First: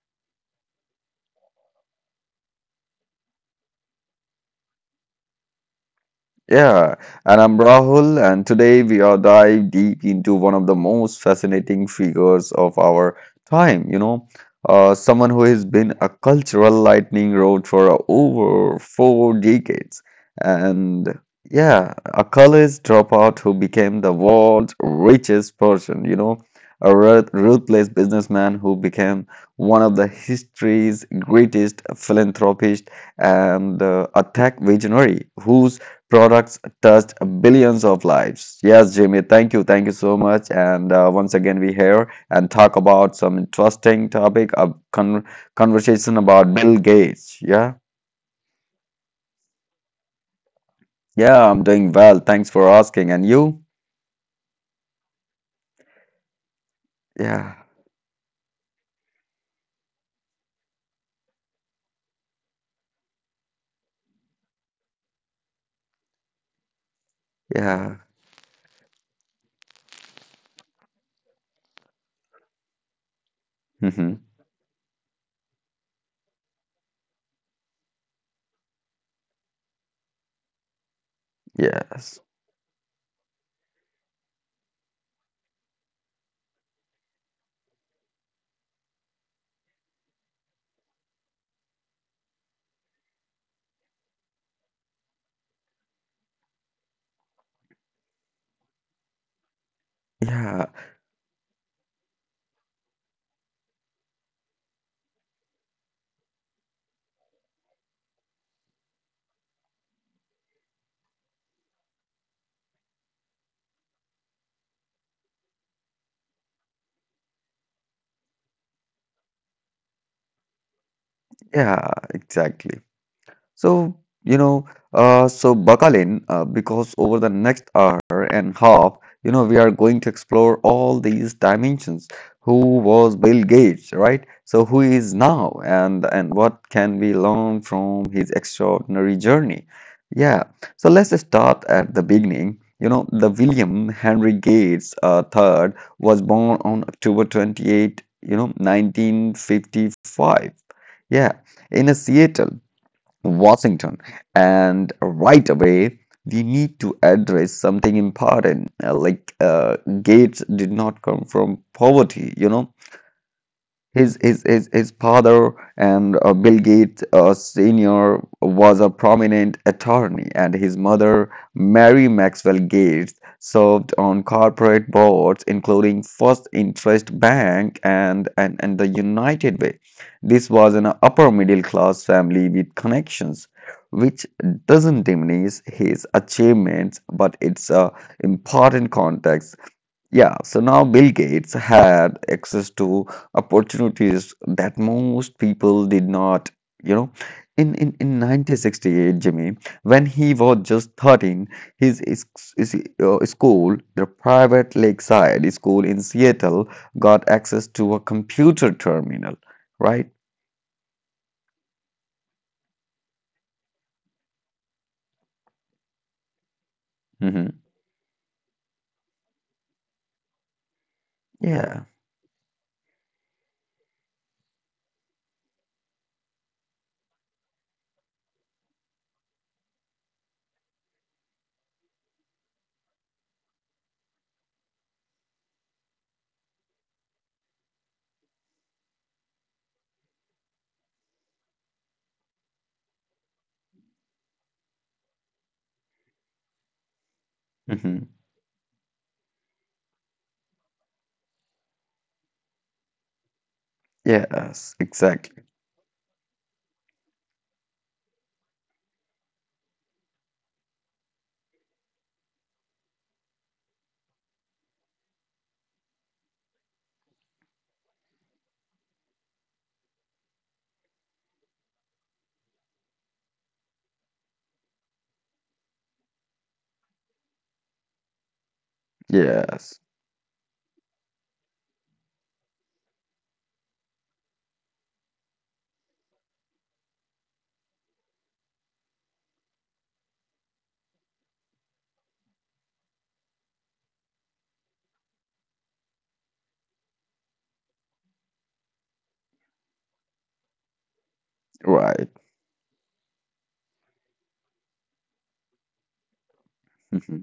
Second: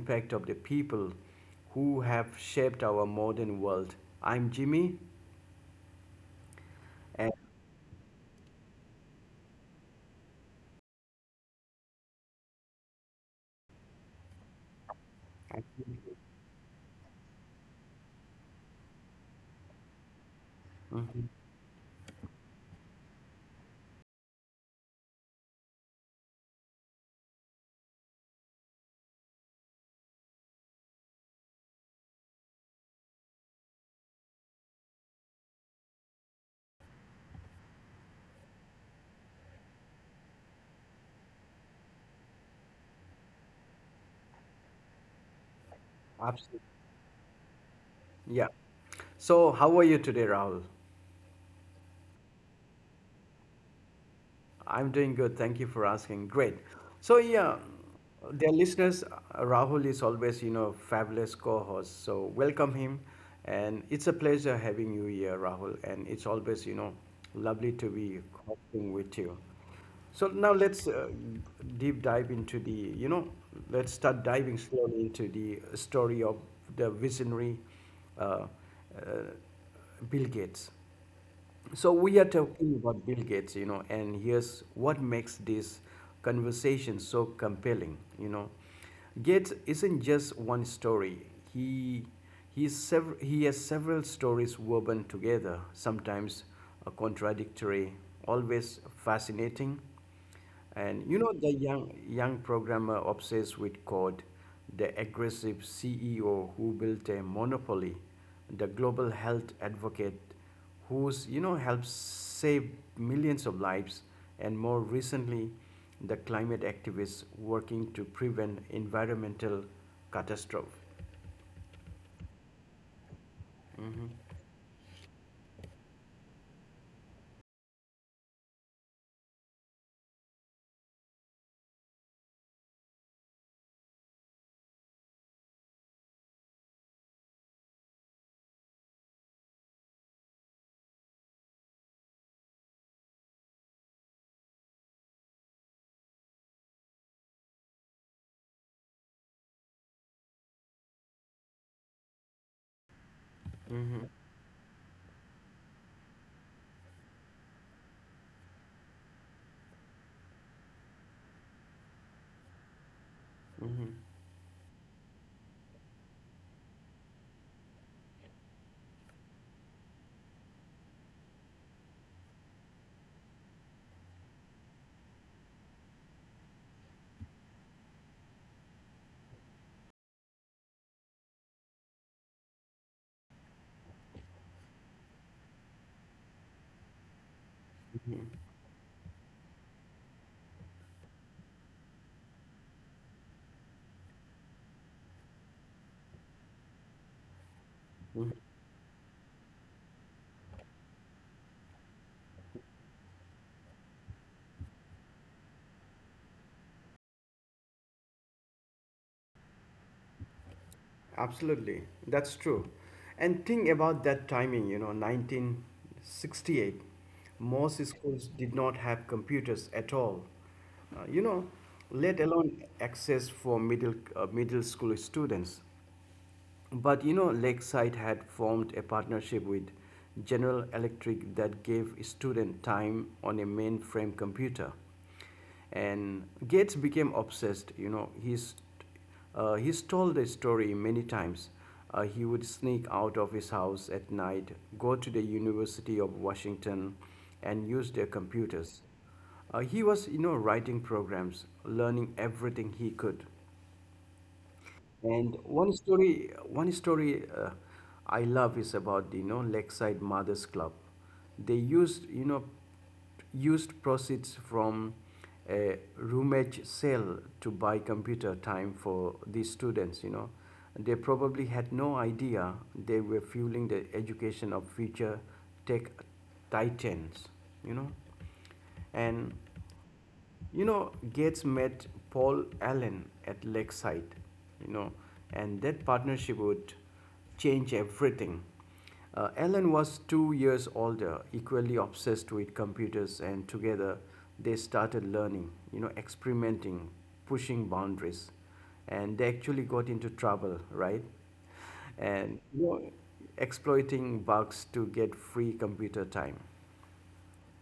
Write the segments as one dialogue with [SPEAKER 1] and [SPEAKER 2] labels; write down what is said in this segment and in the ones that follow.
[SPEAKER 1] impact of the people who have shaped our modern world. I'm Jimmy,
[SPEAKER 2] Yeah,
[SPEAKER 1] and
[SPEAKER 2] and I'm Rahul, and today we are dive deep into one of the most fascinating figures of our time, someone who has been a cultural lightning rod for over four decades. And yeah, a college dropout who became the world's richest person, you know, a ruthless businessman who became one of the history's greatest philanthropist and a tech visionary whose products touched billions of lives. Yes, Jimmy, thank you. Thank you so much. And once again, we here and talk about some interesting topic, a conversation about
[SPEAKER 1] absolutely,
[SPEAKER 2] Bill Gates. Yeah.
[SPEAKER 1] yeah. So, how are you today, Rahul?
[SPEAKER 2] Yeah, I'm doing well. Thanks for asking. And you?
[SPEAKER 1] I'm doing good. Thank you for asking. Great. So yeah,
[SPEAKER 2] Yeah.
[SPEAKER 1] dear listeners, Rahul is always, fabulous co-host. So welcome him, and it's a pleasure having you here, Rahul. And it's always, lovely to
[SPEAKER 2] Yeah.
[SPEAKER 1] be talking with you. So now let's deep dive into the, you know, let's start
[SPEAKER 2] hmm
[SPEAKER 1] diving slowly into the story of the visionary uh, uh, Bill Gates. So we are
[SPEAKER 2] Yes.
[SPEAKER 1] talking about Bill Gates, and here's what makes this conversation so compelling. Gates isn't just one story. He he has several stories woven together, sometimes contradictory, always fascinating.
[SPEAKER 2] Yeah.
[SPEAKER 1] And the young programmer obsessed with code, the aggressive CEO who built a monopoly, the global health advocate who's helped save millions of lives, and more recently, the climate activists working to prevent environmental catastrophe.
[SPEAKER 2] Yeah, exactly.
[SPEAKER 1] Hmm.
[SPEAKER 2] So, you know, so buckle in because over the next hour and half, you know, we are going to explore all these dimensions. Who was Bill Gates, right? So who he is now and what can we learn from his extraordinary journey? Yeah. So let's start at the beginning. You know, the William Henry Gates third was born on October 28th, you know, 1955. Yeah, in a Seattle.
[SPEAKER 1] Hmm.
[SPEAKER 2] Washington. And right away, we need to address something important. Gates did not come from poverty, you know,
[SPEAKER 1] Hmm.
[SPEAKER 2] his father and Bill Gates Sr. was a prominent attorney, and his mother, Mary Maxwell Gates, served on corporate boards, including First Interest Bank and the United Way. This was an upper middle class family with connections, which doesn't diminish his achievements, but it's a important context. Yeah, so now Bill Gates had access to opportunities that most people did not, you know. In 1968, Jimmy, when he was just 13, his, his, his school, the private lakeside school in Seattle, got access to a computer terminal, right?
[SPEAKER 1] Absolutely, that's true. And think about that timing, 1968.
[SPEAKER 2] hmm
[SPEAKER 1] Most schools did not have computers at all, uh, you know,
[SPEAKER 2] Yeah.
[SPEAKER 1] let alone access for middle school students. But Lakeside had formed a partnership with General Electric that gave students time on a mainframe computer. And Gates became obsessed. He's told the story many times. He would sneak out of his house at night, go to the University of Washington, and use their
[SPEAKER 2] hmm
[SPEAKER 1] computers. He was, writing programs, learning everything he could.
[SPEAKER 2] Yes,
[SPEAKER 1] And
[SPEAKER 2] exactly.
[SPEAKER 1] one story I love is about the Lakeside Mothers Club. They used used proceeds from a roomage sale to buy computer time for these students. You know, they probably had no idea they were fueling the education of future tech titans. You know, and
[SPEAKER 2] Yes,
[SPEAKER 1] Gates met Paul Allen at Lakeside, you know, and that partnership would change everything. Allen was 2 years older, equally obsessed with computers, and together they started learning, experimenting, pushing boundaries, and they actually got into trouble, right? And
[SPEAKER 2] right.
[SPEAKER 1] exploiting bugs to get free computer time.
[SPEAKER 2] Mm-hmm.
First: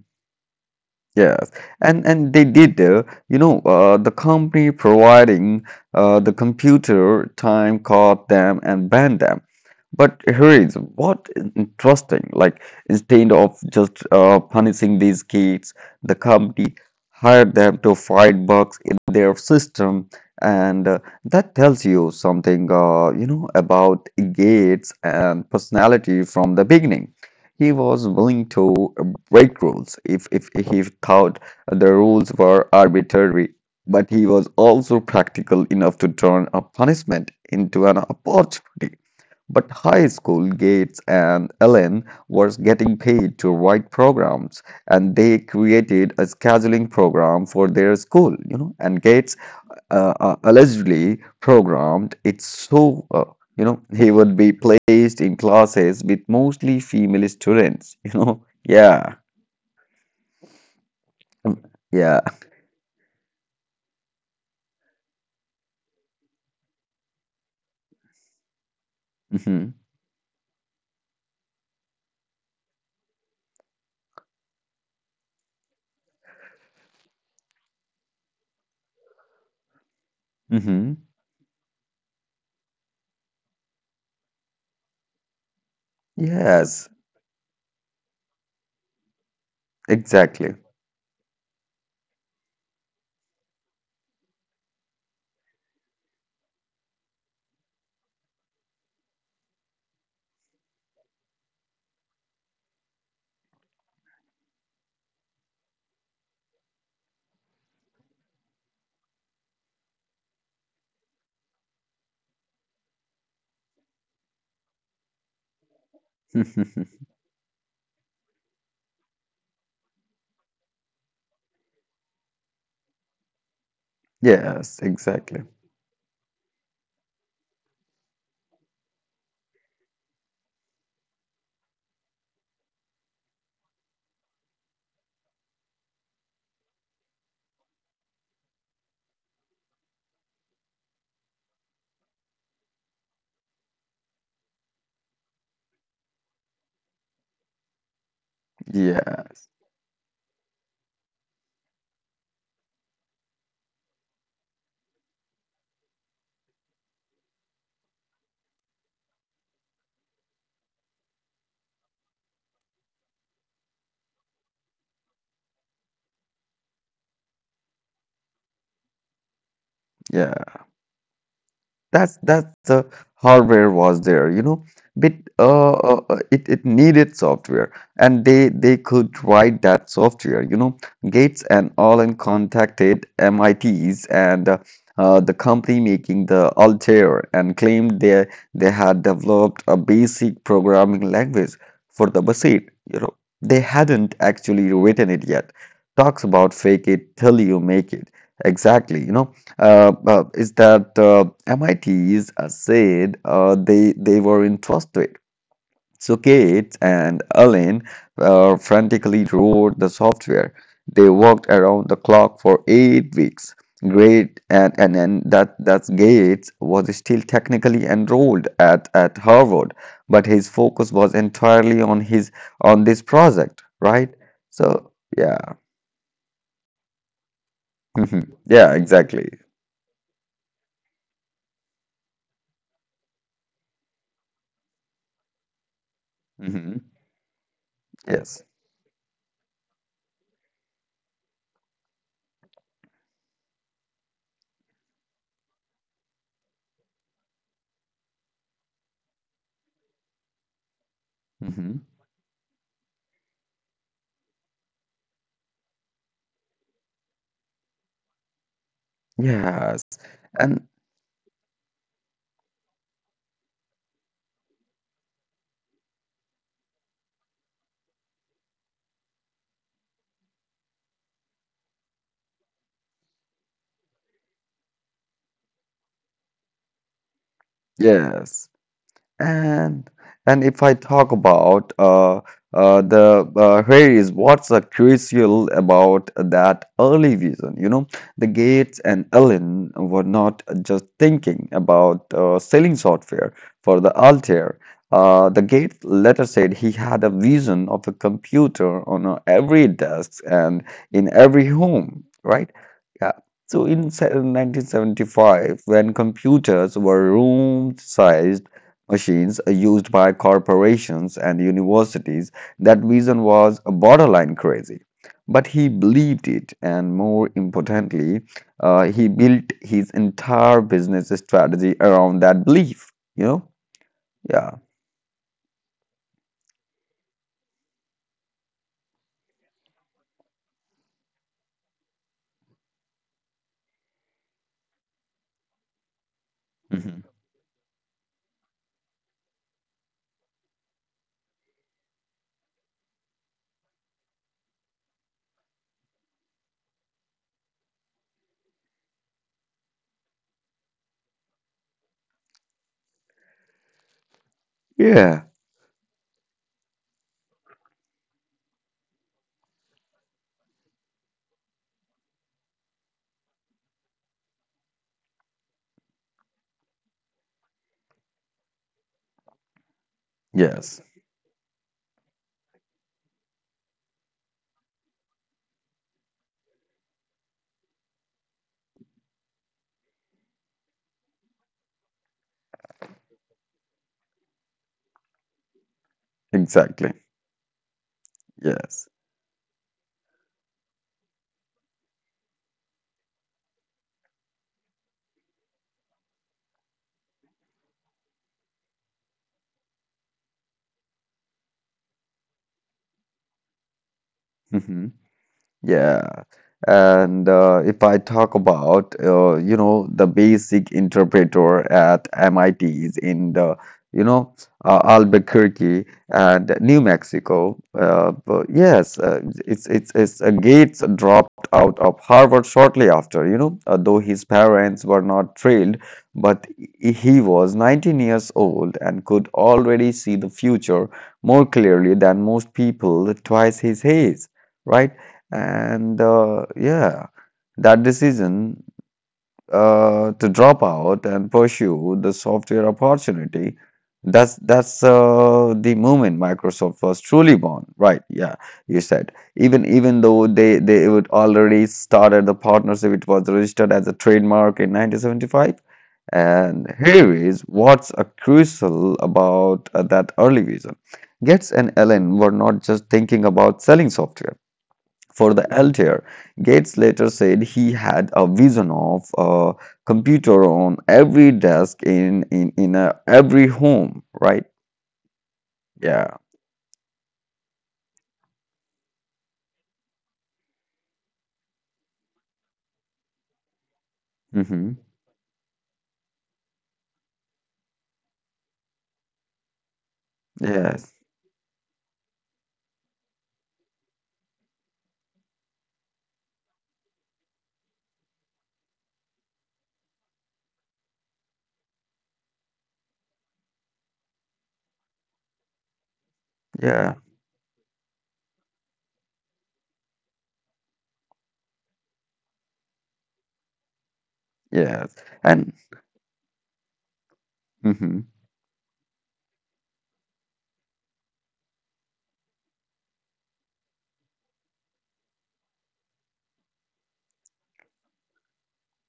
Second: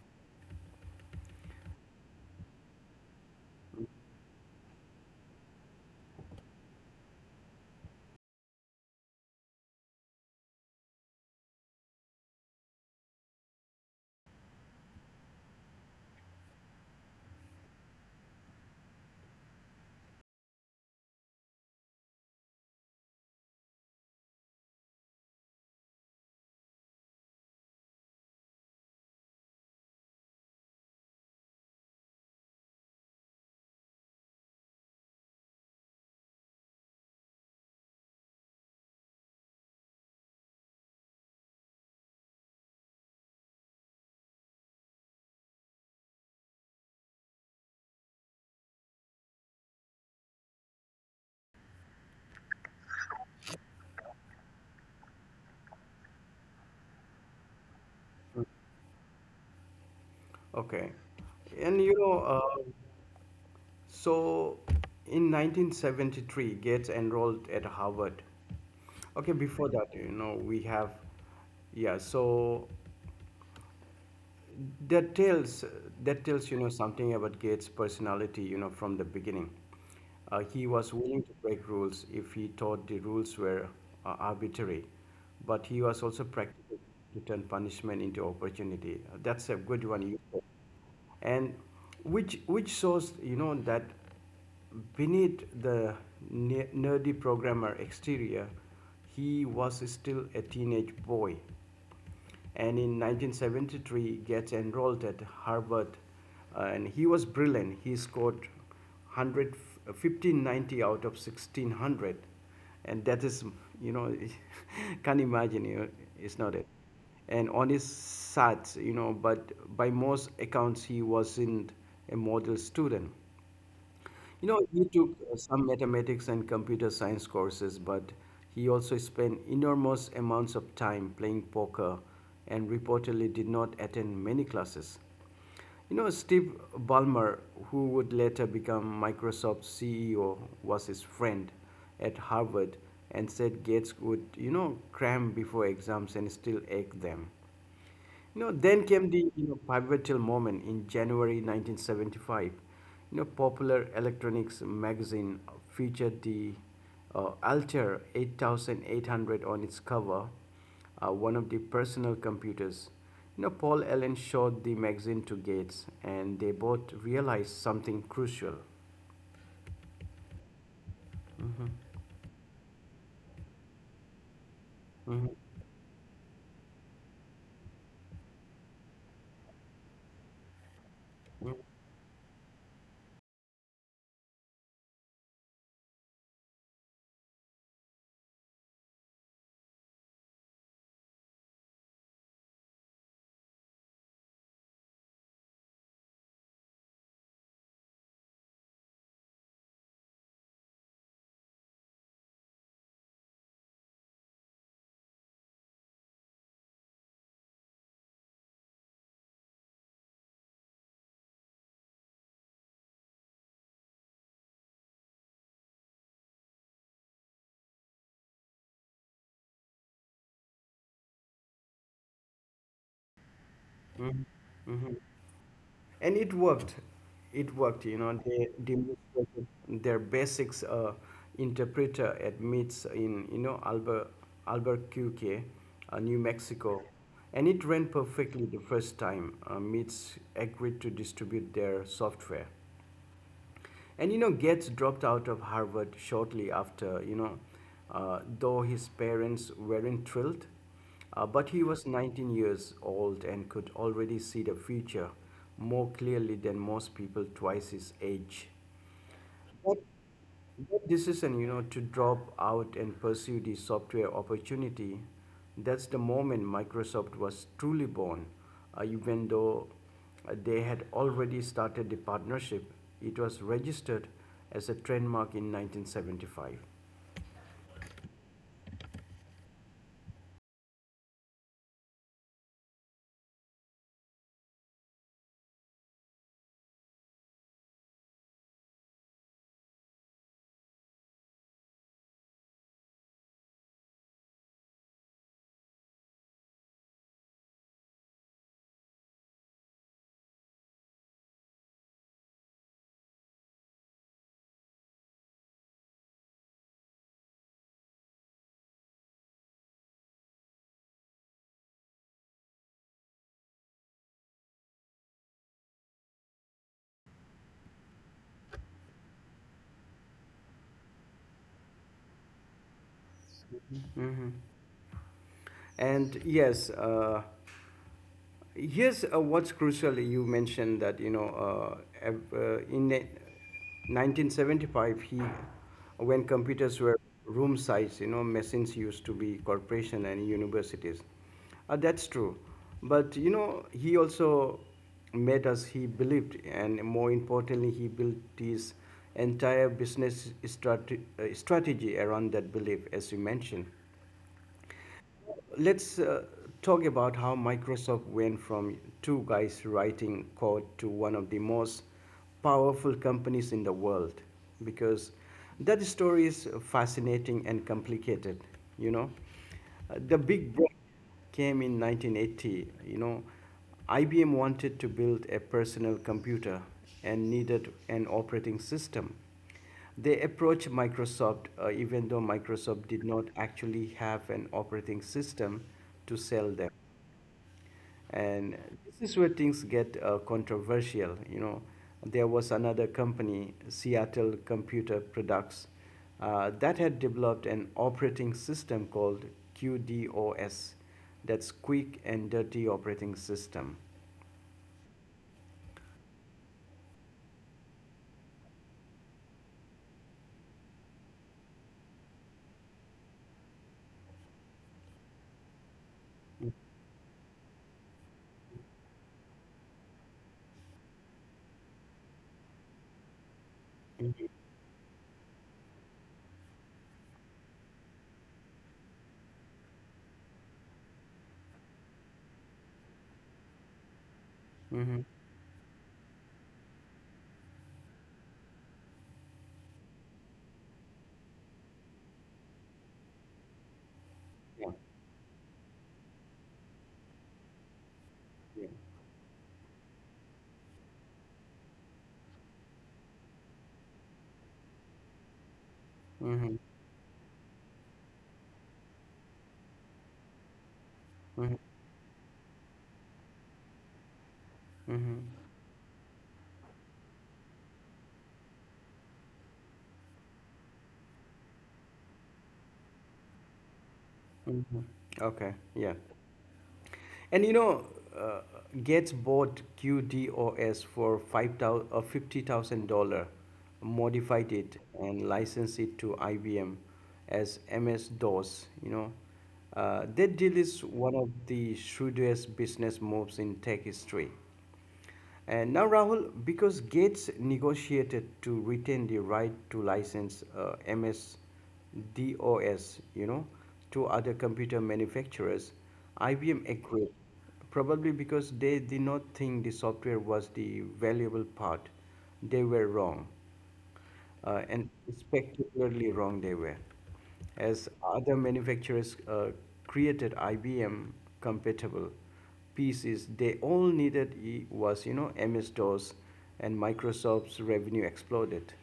[SPEAKER 2] Yes, and they did. The company providing the computer time caught them and banned them. But here is what is interesting. Instead of just punishing these kids, the company hired them to fight bugs in their system, and that tells you something. About Gates and personality from the beginning. He was willing to break rules if he thought the rules were arbitrary, but he was also practical enough to turn a punishment into an opportunity. But high school Gates and Ellen was getting paid to write programs, and they created a scheduling program for their school. You know, and Gates allegedly programmed it so you know he would be placed in classes with mostly female students. You know, yeah.
[SPEAKER 1] Okay.
[SPEAKER 2] Um,
[SPEAKER 1] And you
[SPEAKER 2] yeah.
[SPEAKER 1] know, uh, So, in 1973, Gates enrolled at Harvard. Okay,
[SPEAKER 2] hmm
[SPEAKER 1] before that, we have, yeah, so that tells that tells something about Gates' personality. From the beginning, he
[SPEAKER 2] hmm
[SPEAKER 1] was willing to break rules if he thought the rules were arbitrary, but he was also
[SPEAKER 2] Yes,
[SPEAKER 1] practical to turn punishment into opportunity. That's a good one. You
[SPEAKER 2] exactly.
[SPEAKER 1] said. And which shows that beneath the nerdy programmer exterior, he was still a teenage boy, and in 1973 gets enrolled at Harvard. And he was brilliant. He scored one hundred fifteen ninety out of 1600, and that is, you know, can't imagine. You know, it's not it. And on his SATs, but by most accounts he wasn't a model student.
[SPEAKER 2] Yes,
[SPEAKER 1] He took
[SPEAKER 2] exactly.
[SPEAKER 1] some mathematics and computer science courses, but he also spent enormous amounts of time playing poker and reportedly did not attend many classes. Steve Ballmer, who would later become Microsoft's CEO, was his friend at Harvard and said Gates would, cram before exams and still ache them.
[SPEAKER 2] Yeah,
[SPEAKER 1] Then came the pivotal moment in January 1975. Popular electronics magazine featured the Altair 8800 on its cover, one of the personal computers. Paul Allen showed the magazine to Gates, and they both realized something crucial.
[SPEAKER 2] yeah.
[SPEAKER 1] Mhm.
[SPEAKER 2] That's the hardware was there, you know, but
[SPEAKER 1] Mhm.
[SPEAKER 2] it it needed software, and they could write that software, you know. Gates and Allen contacted MITs and the company making the Altair and claimed they had developed a basic programming language for the machine. You know, they hadn't actually written it yet. Talks about fake it till you make it. Exactly, you know is that MITs said they were interested. So Kate and Alan frantically wrote the software. They worked around the clock for 8 weeks. Great, and that's Gates was still technically enrolled at Harvard, but his focus was entirely on his on this project, right? So yeah,
[SPEAKER 1] And it worked. They
[SPEAKER 2] yeah, exactly.
[SPEAKER 1] demonstrated their basics interpreter at meets in Albuquerque, New
[SPEAKER 2] hmm
[SPEAKER 1] Mexico, and it ran
[SPEAKER 2] Yes.
[SPEAKER 1] perfectly the first time. Meets agreed to distribute their software, and Gates dropped out of Harvard shortly after. Though his parents weren't thrilled, but he
[SPEAKER 2] hmm
[SPEAKER 1] was 19 years old and could already see the future more clearly than most people twice his age.
[SPEAKER 2] yeah.
[SPEAKER 1] But
[SPEAKER 2] And
[SPEAKER 1] that decision, to drop out and pursue the software opportunity, that's the moment Microsoft was truly born. Even though they had already started the partnership, it was registered as a trademark in 1975.
[SPEAKER 2] yes, And and if I talk about the here is what's crucial about that early vision. You know, the Gates and Allen were not just thinking about selling software for the Altair. The Gates later said he had a vision of a computer on every desk and in every home, right? Yeah. So in 1975, when computers were room-sized machines used by corporations and universities, that vision was borderline crazy. But he believed it, and more importantly, he built his entire business strategy around that belief. You know? Yeah.
[SPEAKER 1] Mhm. And yes, here's what's crucial. You mentioned that in 1975, he when computers
[SPEAKER 2] Mhm.
[SPEAKER 1] were room size, machines used to be corporation and universities. That's true, but he also made us. He believed, and more importantly, he built his entire business strategy around that belief, as you mentioned.
[SPEAKER 2] Yeah.
[SPEAKER 1] Let's talk about how Microsoft went from two guys writing code to one of the most powerful companies in the world, because that story is fascinating and complicated. you know the big
[SPEAKER 2] Yes.
[SPEAKER 1] break came in 1980. IBM wanted to build a personal computer and needed an operating system. They approached Microsoft, even though Microsoft did not actually have an operating system to sell them.
[SPEAKER 2] Exactly.
[SPEAKER 1] And
[SPEAKER 2] Yes.
[SPEAKER 1] this is where things get controversial. You know, there was another company, Seattle Computer Products, that had developed an operating system called QDOS, that's Quick and Dirty Operating System.
[SPEAKER 2] Mhm. Yeah. And if I talk about, you know, the basic interpreter at MIT is in the, you know, Albuquerque and New Mexico. But yes, it's Gates dropped out of Harvard shortly after, you know, though his
[SPEAKER 1] Mhm.
[SPEAKER 2] parents were not thrilled, but he was 19 years old and could already see the future more clearly than most people twice his age, right?
[SPEAKER 1] Mhm.
[SPEAKER 2] And uh, yeah, that decision to drop out and pursue the software opportunity, that's that's
[SPEAKER 1] Yeah.
[SPEAKER 2] uh, the moment Microsoft was truly born, right? Yeah, you
[SPEAKER 1] Yeah.
[SPEAKER 2] said. Even though they would already started the partnership, it was registered as a trademark in 1975. And
[SPEAKER 1] Mhm.
[SPEAKER 2] here is what's crucial about that early vision. Gates
[SPEAKER 1] Mhm.
[SPEAKER 2] and Allen were not just thinking about selling software
[SPEAKER 1] Mhm.
[SPEAKER 2] for the Altair. Gates later said he had a vision of a computer on every desk in a every home, right?
[SPEAKER 1] Mhm. Okay. Yeah.
[SPEAKER 2] Yeah.
[SPEAKER 1] And you know, uh, Gates bought QDOS for five thousand $50,000, modified
[SPEAKER 2] hmm
[SPEAKER 1] it and licensed it to IBM as MS DOS. That deal
[SPEAKER 2] Yes.
[SPEAKER 1] is one of the shrewdest business moves in tech history. And now, Rahul, because Gates negotiated to retain the right to license MS-DOS, you know, to other computer manufacturers, IBM
[SPEAKER 2] Yeah.
[SPEAKER 1] agreed, probably because they did not think the software was the valuable part. They were wrong,
[SPEAKER 2] Yes.
[SPEAKER 1] and
[SPEAKER 2] And.
[SPEAKER 1] spectacularly wrong they were. As
[SPEAKER 2] Mhm.
[SPEAKER 1] other manufacturers created IBM compatible pieces, they all needed I- was you know MS DOS, and Microsoft's revenue exploded.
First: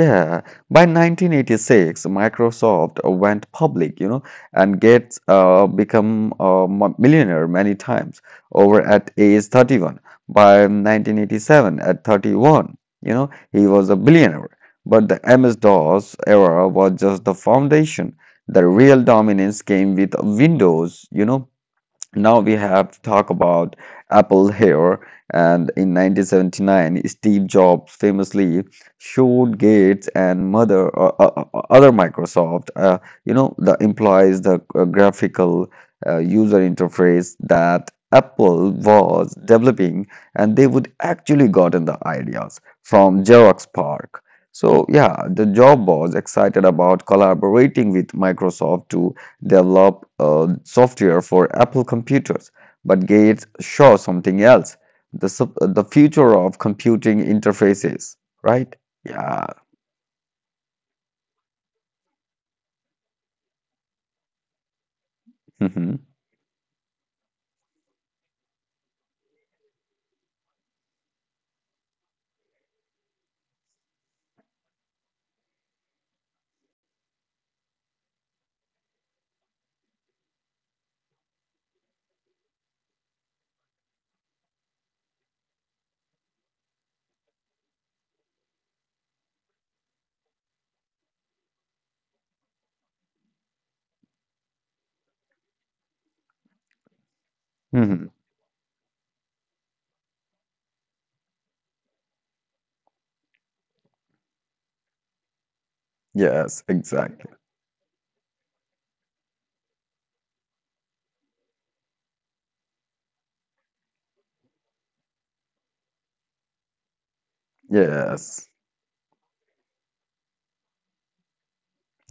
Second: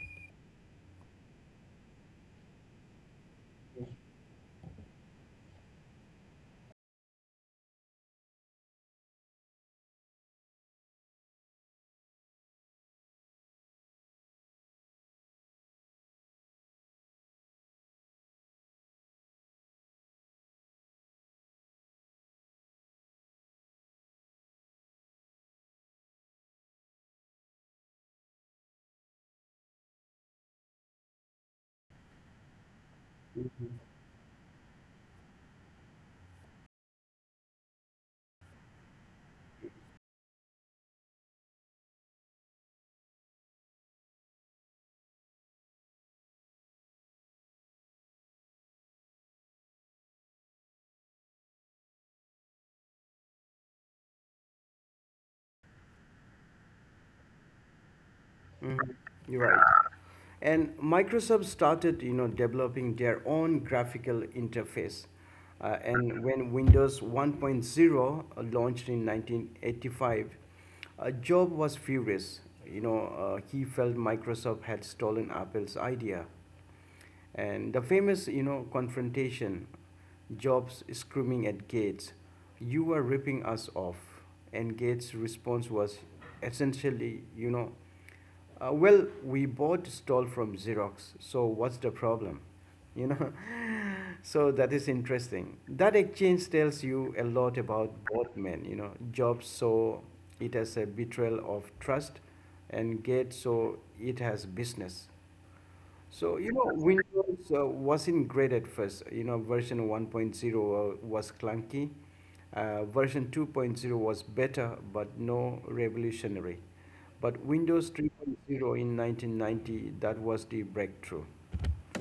[SPEAKER 2] Yeah, by 1986, Microsoft went public, you know, and gets become a millionaire many times over at age 31. By 1987, at 31, you know, he was a billionaire. But the MS-DOS era was just the foundation. The real dominance came with Windows, you know, now we have to talk about Apple here. And in 1979, Steve Jobs famously showed Gates and mother other Microsoft, you know, the implies the graphical user interface that Apple was developing, and they would actually gotten the ideas from Xerox Park. So yeah, the job was excited about collaborating with Microsoft to develop software for Apple computers, but Gates saw something else the, sup- the future of computing interfaces, right?
[SPEAKER 1] Mhm.
[SPEAKER 2] Yeah.
[SPEAKER 1] You're right. And Microsoft started, developing their own graphical interface.
[SPEAKER 2] hmm
[SPEAKER 1] And when Windows one point zero launched in 1985, Job was furious. He felt Microsoft had stolen Apple's idea. And the famous, confrontation, Jobs screaming at Gates, "You are ripping us off." And Gates' response was essentially, well, we bought stall from Xerox, so what's the problem? You know, so that is interesting. That exchange tells you a lot about
[SPEAKER 2] hmm
[SPEAKER 1] both men. You know, Jobs saw it as a betrayal of trust, and Gates saw it as business. So,
[SPEAKER 2] Yes, exactly.
[SPEAKER 1] Windows wasn't great at first. You know, version one point zero was clunky. Version two point zero was better, but no revolutionary. But Windows three point
[SPEAKER 2] Yes.
[SPEAKER 1] zero in 1990, that was the breakthrough.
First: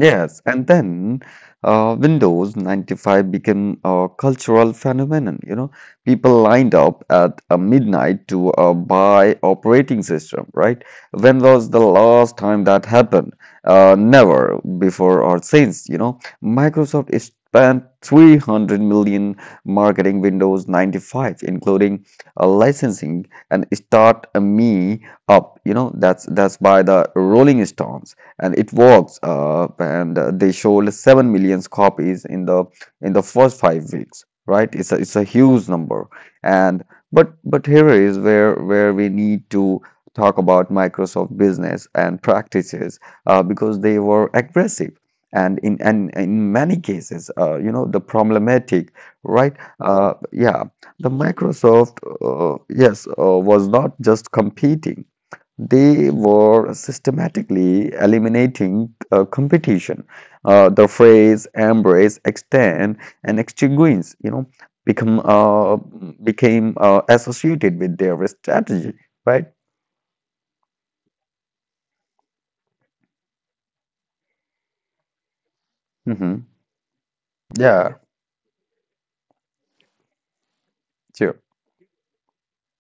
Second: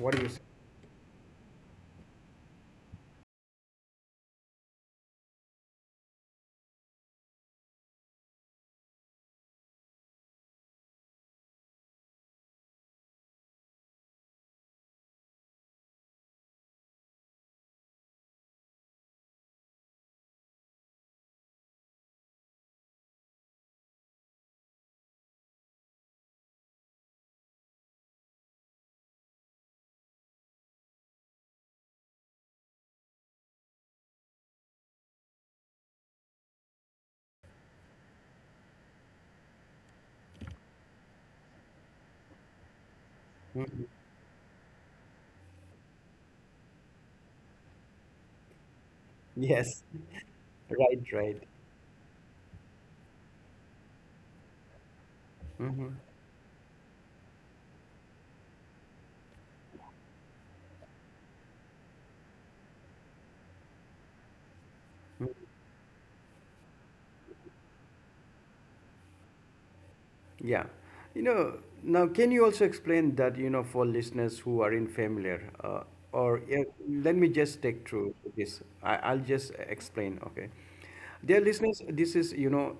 [SPEAKER 1] What do you say?
[SPEAKER 2] and then Windows 95 became a cultural phenomenon. You know, people lined up at midnight to buy operating system, right? When was the last time that happened? Never before or since. You know, Microsoft is spent 300 million marketing Windows 95, including licensing and start me up. You know, that's by the Rolling Stones and it works and they sold 7 million copies in the first 5 weeks, right? It's a, it's a huge number. And but but here is where we need to talk about Microsoft business and practices because
[SPEAKER 1] Mhm.
[SPEAKER 2] they were aggressive and in many cases the problematic, right?
[SPEAKER 1] Yes,
[SPEAKER 2] uh, yeah
[SPEAKER 1] right,
[SPEAKER 2] the
[SPEAKER 1] right.
[SPEAKER 2] Microsoft, yes was not just competing,
[SPEAKER 1] Mm-hmm. Mm-hmm.
[SPEAKER 2] they were systematically eliminating competition. The phrase embrace, extend, and extinguish, you know, become became associated with their strategy, right?
[SPEAKER 1] Yeah. Now can you also explain that, for listeners who are unfamiliar,
[SPEAKER 2] Mm-hmm.
[SPEAKER 1] or yeah, let me just take
[SPEAKER 2] Yeah,
[SPEAKER 1] through this. I'll just explain, okay.
[SPEAKER 2] sure.
[SPEAKER 1] Dear listeners, this is, you know,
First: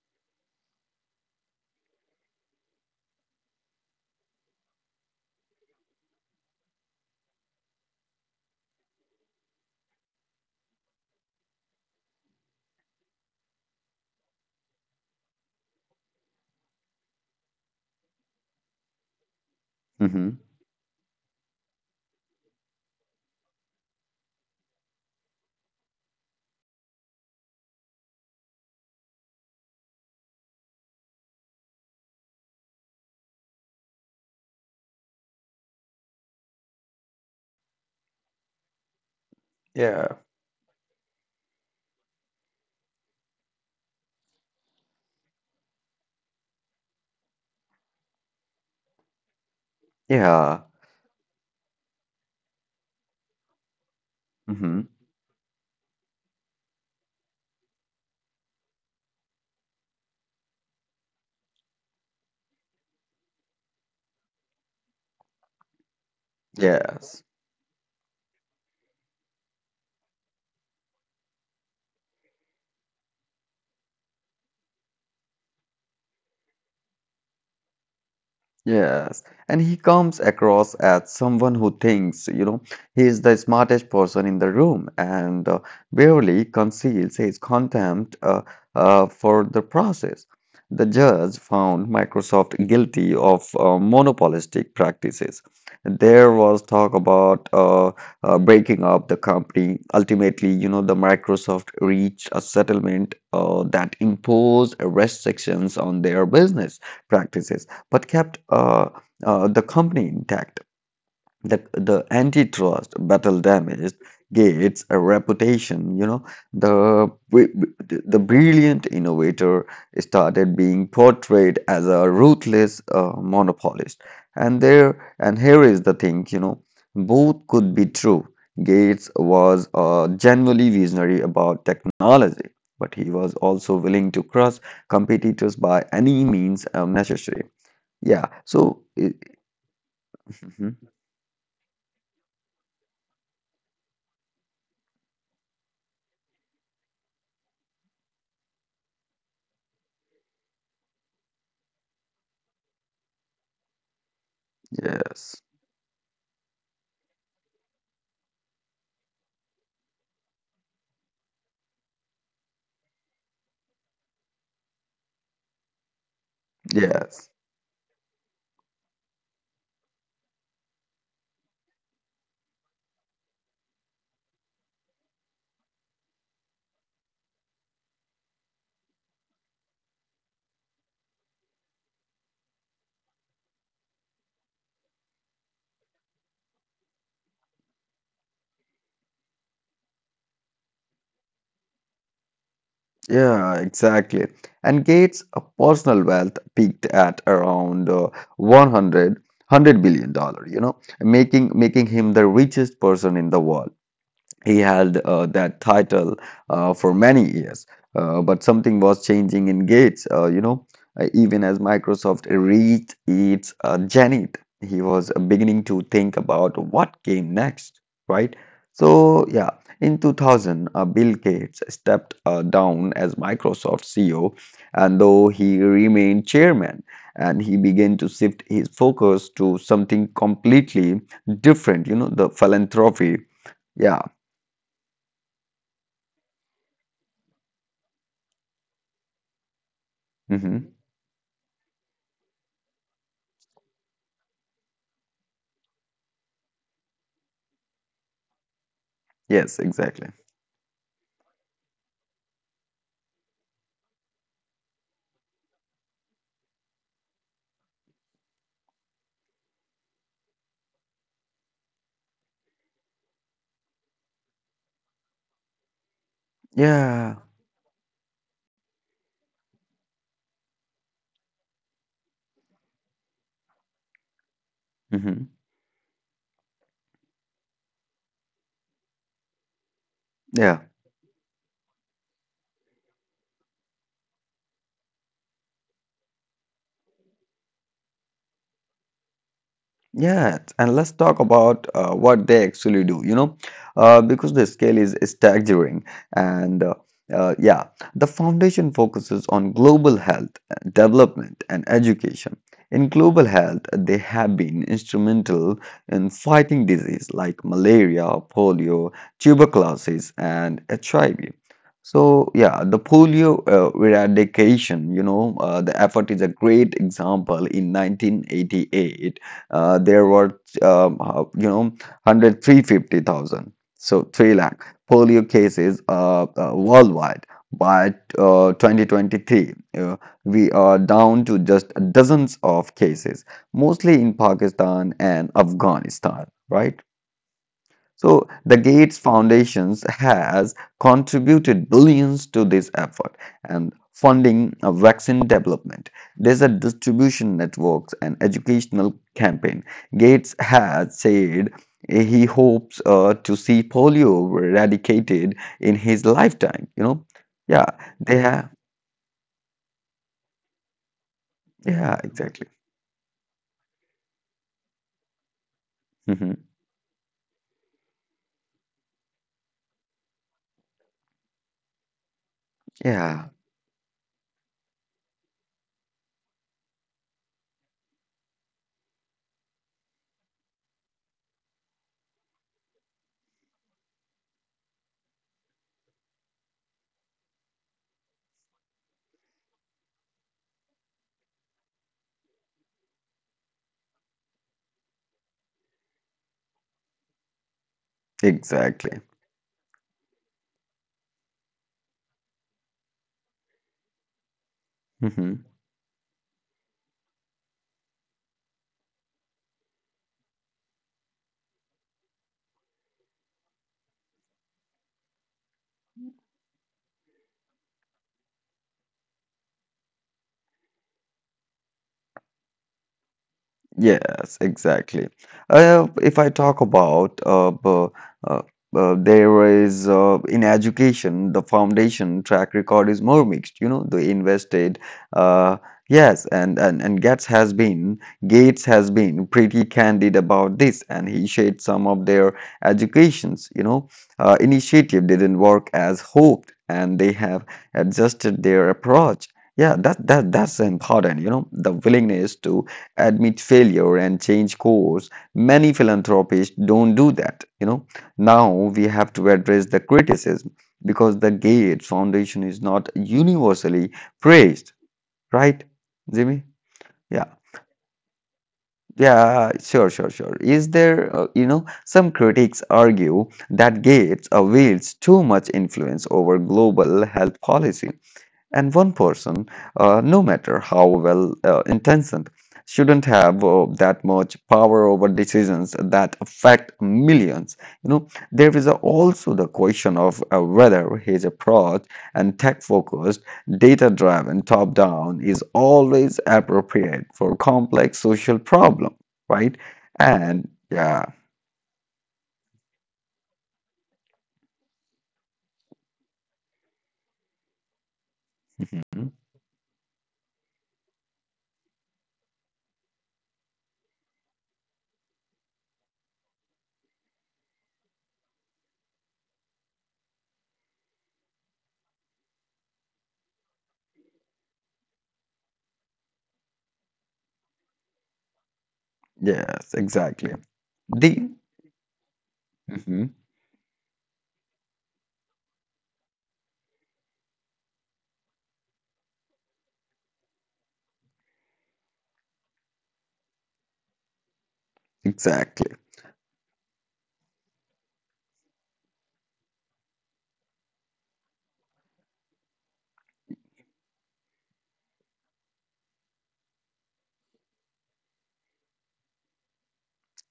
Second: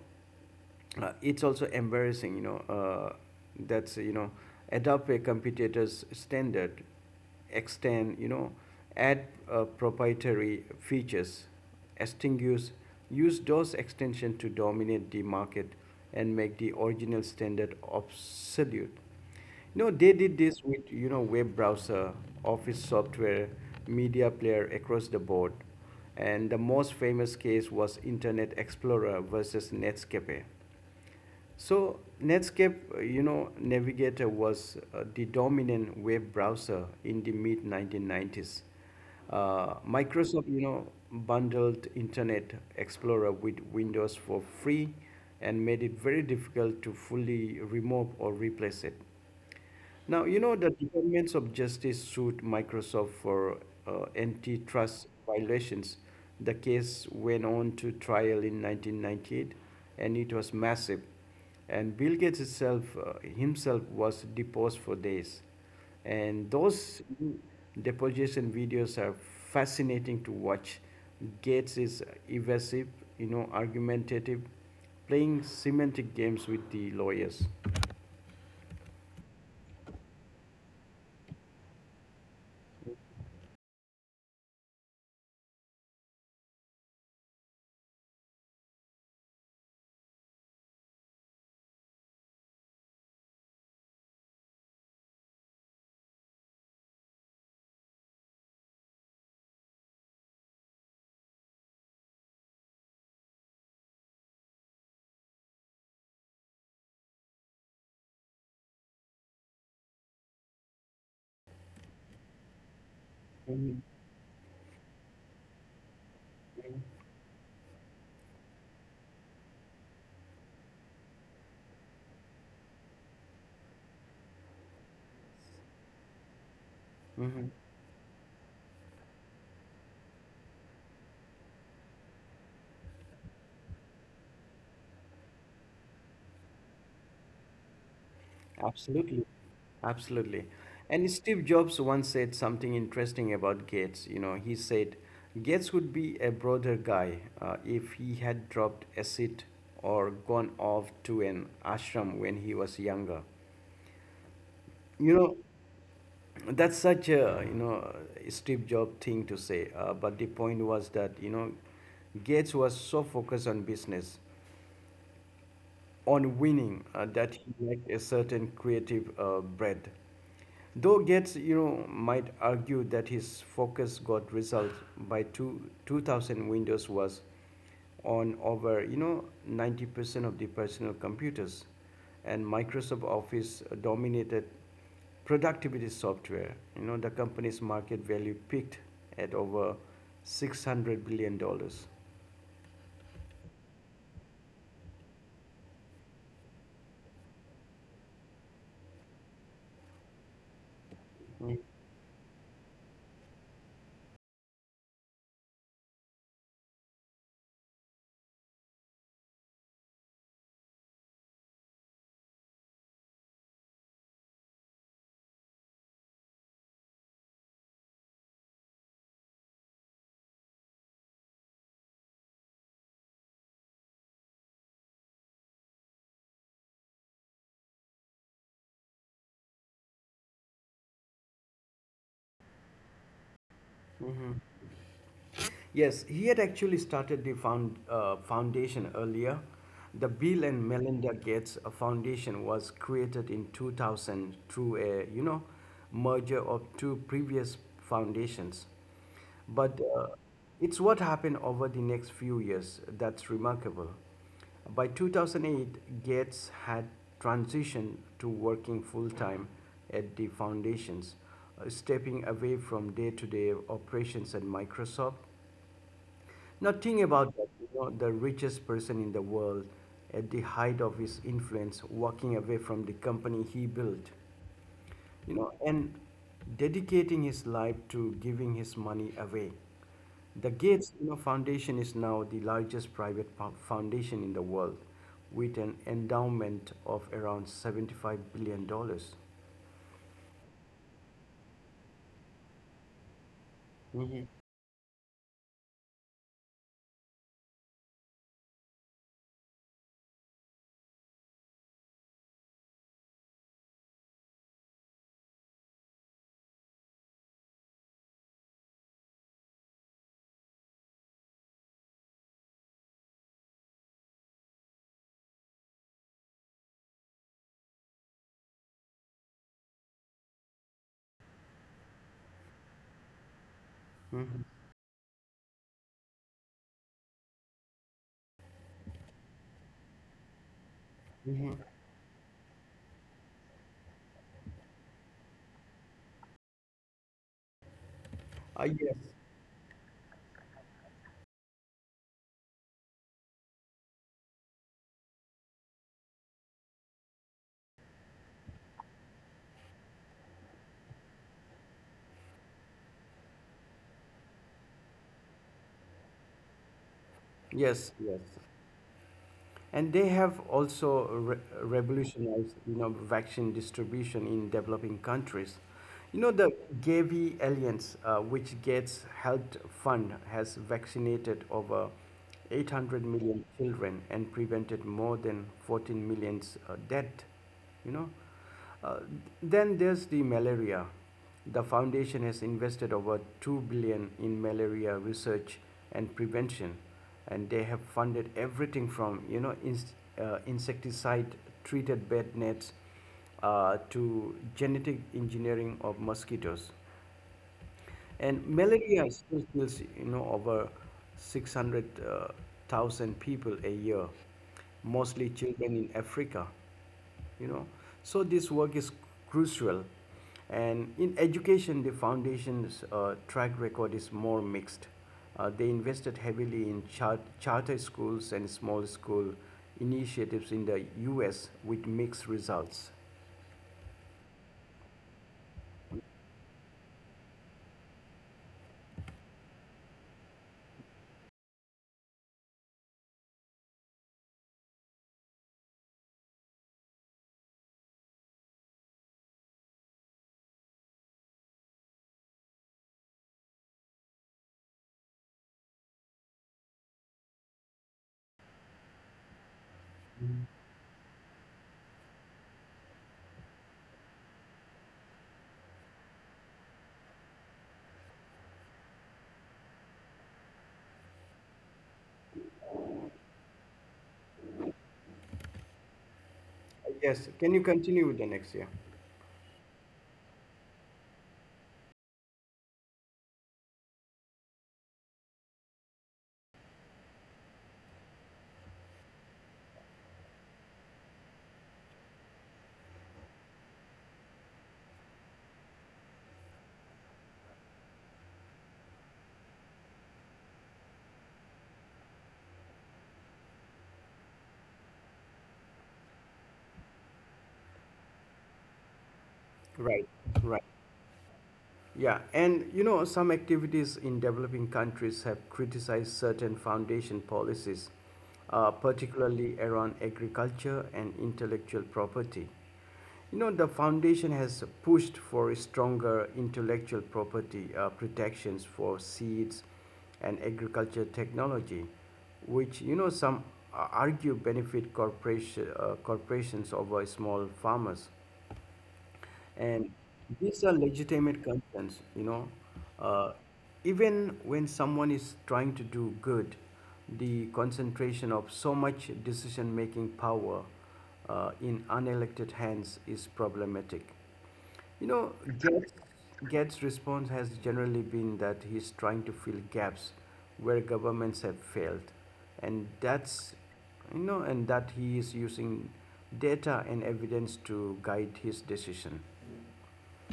[SPEAKER 1] uh, it's also embarrassing, that's, adopt a computer's standard, extend, add proprietary features, extinguish, use those extensions to dominate the market and make the original standard obsolete.
[SPEAKER 2] Mm-hmm.
[SPEAKER 1] They did this with web browser, office software, media player across the board, and the most famous case was Internet Explorer versus Netscape. So Netscape, Navigator was the dominant web browser in the mid 1990s.
[SPEAKER 2] Yeah,
[SPEAKER 1] Microsoft, bundled Internet Explorer with Windows for free and made it very difficult to fully remove or replace it. Now,
[SPEAKER 2] yeah.
[SPEAKER 1] the Departments of Justice sued Microsoft for
[SPEAKER 2] Mm-hmm.
[SPEAKER 1] antitrust violations. The case went on to trial in 1998, and it was massive. And Bill Gates himself was deposed for days. And those
[SPEAKER 2] Yes.
[SPEAKER 1] deposition videos are fascinating to watch. Gates is evasive, argumentative, playing semantic games with the lawyers.
[SPEAKER 2] Yes, and he comes across as someone who thinks, you know, he is the smartest person in the room and barely conceals his contempt for the process. The judge found Microsoft guilty of monopolistic practices. There was talk about breaking up the company. Ultimately, you know, the Microsoft reached a settlement that imposed restrictions on their business practices but kept the company intact. The antitrust battle
[SPEAKER 1] Mhm.
[SPEAKER 2] damaged Gates' reputation. You know, the, the brilliant innovator started being portrayed as a ruthless monopolist. And here is the thing, you know, both
[SPEAKER 1] Mhm.
[SPEAKER 2] could be true. Gates was genuinely visionary about technology, but he was also willing to crush competitors by any means necessary. Yeah. So,
[SPEAKER 1] Absolutely. Absolutely.
[SPEAKER 2] mhm.
[SPEAKER 1] And Steve Jobs once said something interesting about Gates. You know, he said, "Gates would be a broader guy if he had dropped acid or gone off to an ashram when he was younger." You know,
[SPEAKER 2] Yes,
[SPEAKER 1] that's such a, Steve Jobs thing to say. But the point was that, Gates was so focused on business, on winning,
[SPEAKER 2] yes,
[SPEAKER 1] that he lacked a certain creative bread. Though Gates, might argue that his focus got results by 2000. Windows was on over, 90% of the personal computers, and Microsoft Office dominated productivity software. You know, the company's market value peaked at over $600 billion.
[SPEAKER 2] yeah, exactly. And Gates' personal wealth peaked at around 100 billion dollars, you know, making him the richest person in the world. He held that title for many years, but something was changing in Gates. Even as Microsoft reached its zenith, he was beginning to think about what came next, right? So, yeah, in 2000, Bill Gates stepped down as Microsoft CEO, and though he remained chairman, and he began to shift his focus to something completely different, you know, the philanthropy. Yeah.
[SPEAKER 1] Yes, he had actually started the foundation earlier. The Bill and
[SPEAKER 2] Mm-hmm.
[SPEAKER 1] Melinda Gates Foundation was created in 2000 through a, you know, merger of two previous foundations.
[SPEAKER 2] Yes,
[SPEAKER 1] But
[SPEAKER 2] exactly.
[SPEAKER 1] It's what happened over the next few years that's remarkable. By 2008, Gates had transitioned to working full time at the foundations, stepping away from day to day operations at Microsoft. Now think
[SPEAKER 2] Yeah.
[SPEAKER 1] about that, you know, the richest person in the world at the height of his influence walking away from the company he built.
[SPEAKER 2] Mm-hmm.
[SPEAKER 1] You know, and dedicating his life to giving his money away. The
[SPEAKER 2] Yeah.
[SPEAKER 1] Gates, you know, Foundation is now the largest private foundation in the world with an endowment of around 75 dollars.
[SPEAKER 2] Yes, and let's talk about what they actually do, you know, because the scale is staggering. And uh, uh, yeah, the foundation focuses on global health, development, and education. In global health, they have been instrumental in fighting disease like malaria, polio, tuberculosis, and HIV. So, the polio eradication, the effort is a great example. In 1988, there were 100 so 3 lakh polio cases worldwide. By 2023, we are down to
[SPEAKER 1] Mhm.
[SPEAKER 2] just dozens of cases, mostly in Pakistan and Afghanistan. Right. So the
[SPEAKER 1] Yes,
[SPEAKER 2] Gates Foundations has contributed billions to this effort and funding of vaccine development, desert distribution networks, and educational campaign. Gates has said he hopes to see polio eradicated in his lifetime. Yeah,
[SPEAKER 1] yes,
[SPEAKER 2] they
[SPEAKER 1] yes.
[SPEAKER 2] have.
[SPEAKER 1] And they have also
[SPEAKER 2] Yeah, exactly.
[SPEAKER 1] revolutionized, you know, vaccine distribution in developing countries. You know,
[SPEAKER 2] Hmm.
[SPEAKER 1] the Gavi Alliance, which gets health fund, has vaccinated over 800
[SPEAKER 2] Yeah,
[SPEAKER 1] million children and prevented more than 14 million death. You know, uh, then there's the malaria. The foundation has invested over 2 dollars in malaria research and prevention and they have funded everything from you know insecticide treated bed nets to genetic engineering of mosquitoes. And
[SPEAKER 2] exactly.
[SPEAKER 1] malaria still kills, you know, over 600,000 people a year, mostly
[SPEAKER 2] Mm-hmm.
[SPEAKER 1] children in Africa, you know. So this work is crucial. And in education, the foundation's track record is more mixed. They invested heavily in charter schools and small school initiatives in the US with mixed results.
[SPEAKER 2] Yes, exactly. If I talk about uh, there is in education, the foundation track record is more mixed. You know, they invested. Uh, yes, and Gates has been pretty candid about this, and he shared some of their educations. Initiative didn't work as hoped, and they have adjusted their approach. Yeah, that's important. You know, the willingness to admit failure and change course, many philanthropists don't do that. You know, now we have to address the criticism, because the Gates Foundation is not universally praised. Right, Jimmy?
[SPEAKER 1] Yes,
[SPEAKER 2] yeah
[SPEAKER 1] can you continue with the next year?
[SPEAKER 2] yeah sure sure sure Is there You know, some critics argue that Gates wields too much influence over global health policy, and one person, no matter how well intentioned, shouldn't have that much power over decisions that affect millions. You know, there is also the question of whether his approach, and tech-focused, data-driven, top-down, is always appropriate for complex social problem, right?
[SPEAKER 1] Right,
[SPEAKER 2] And
[SPEAKER 1] right.
[SPEAKER 2] yeah.
[SPEAKER 1] Yeah, and you know, some activities in developing countries have criticized certain foundation policies,
[SPEAKER 2] Mhm.
[SPEAKER 1] particularly around agriculture and intellectual property. You know, the foundation has pushed for stronger intellectual property protections for seeds and agriculture technology, which, you know, some argue benefit corporations over small farmers.
[SPEAKER 2] Yes,
[SPEAKER 1] And
[SPEAKER 2] exactly.
[SPEAKER 1] these are
[SPEAKER 2] The
[SPEAKER 1] legitimate concerns, you know.
[SPEAKER 2] mhm.
[SPEAKER 1] Uh, even when someone is trying to do good, the concentration of so much decision making power in unelected hands is problematic. You know,
[SPEAKER 2] Exactly.
[SPEAKER 1] Gates, Gates' response has generally been that he's trying to fill gaps where governments have failed, and that's and that he is using data and evidence to guide his decision.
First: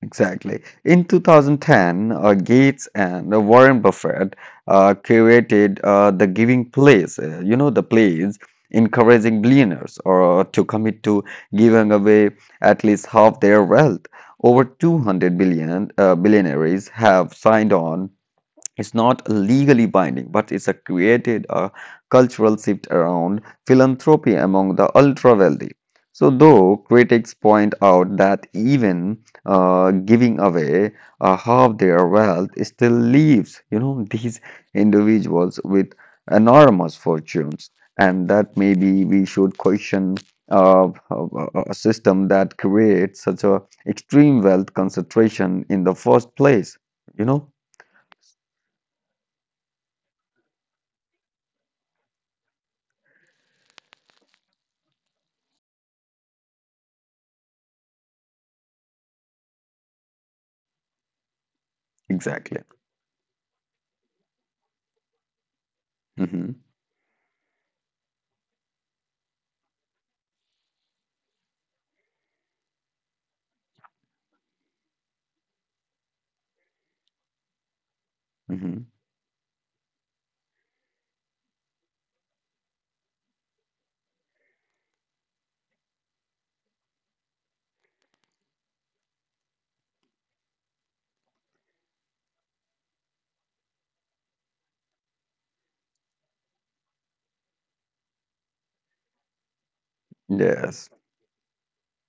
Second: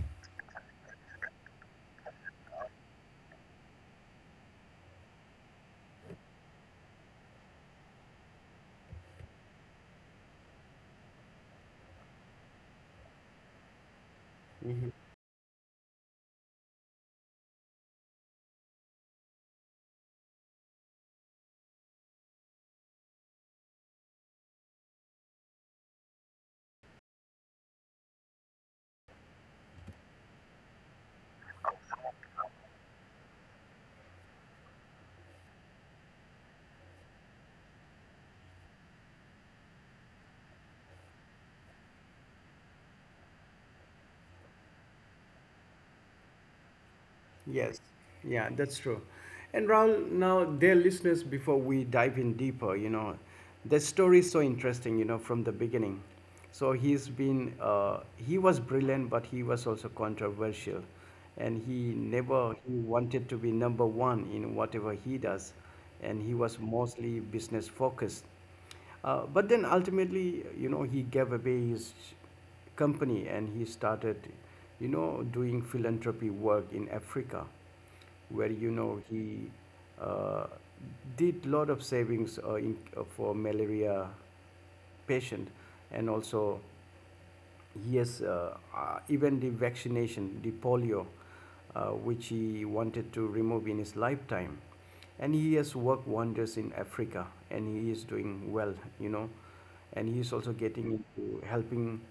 [SPEAKER 2] Exactly. In 2010, Gates and Warren Buffett curated the Giving Place, the place encouraging billionaires or to commit to giving away at least half their wealth. Over 200 billion billionaires have signed on. It's not legally binding, but it's a created a cultural shift around philanthropy among the ultra wealthy. So, though critics point out that even giving away half their wealth still leaves, you know, these individuals with enormous fortunes, and that maybe we should question a system that creates such a extreme wealth concentration in the first place. You know,
[SPEAKER 1] Yes, yeah, that's true. And Raul, now, dear listeners, before we dive in deeper, you know, the story is so interesting, you know, from the beginning. He was brilliant, but he was also controversial. And he never,
[SPEAKER 2] exactly.
[SPEAKER 1] He wanted to be number one in whatever he does. And he was
[SPEAKER 2] Mm-hmm.
[SPEAKER 1] mostly business focused. But then ultimately, you know, he gave away his company and he started, you know, doing philanthropy work in Africa, where you
[SPEAKER 2] Mm-hmm.
[SPEAKER 1] know he uh, did lot of savings for malaria patient and also yes, even the vaccination, the polio, which he wanted to remove in his lifetime. And he has worked wonders in Africa and he is doing well, you know. And he is also
[SPEAKER 2] Yes,
[SPEAKER 1] getting into helping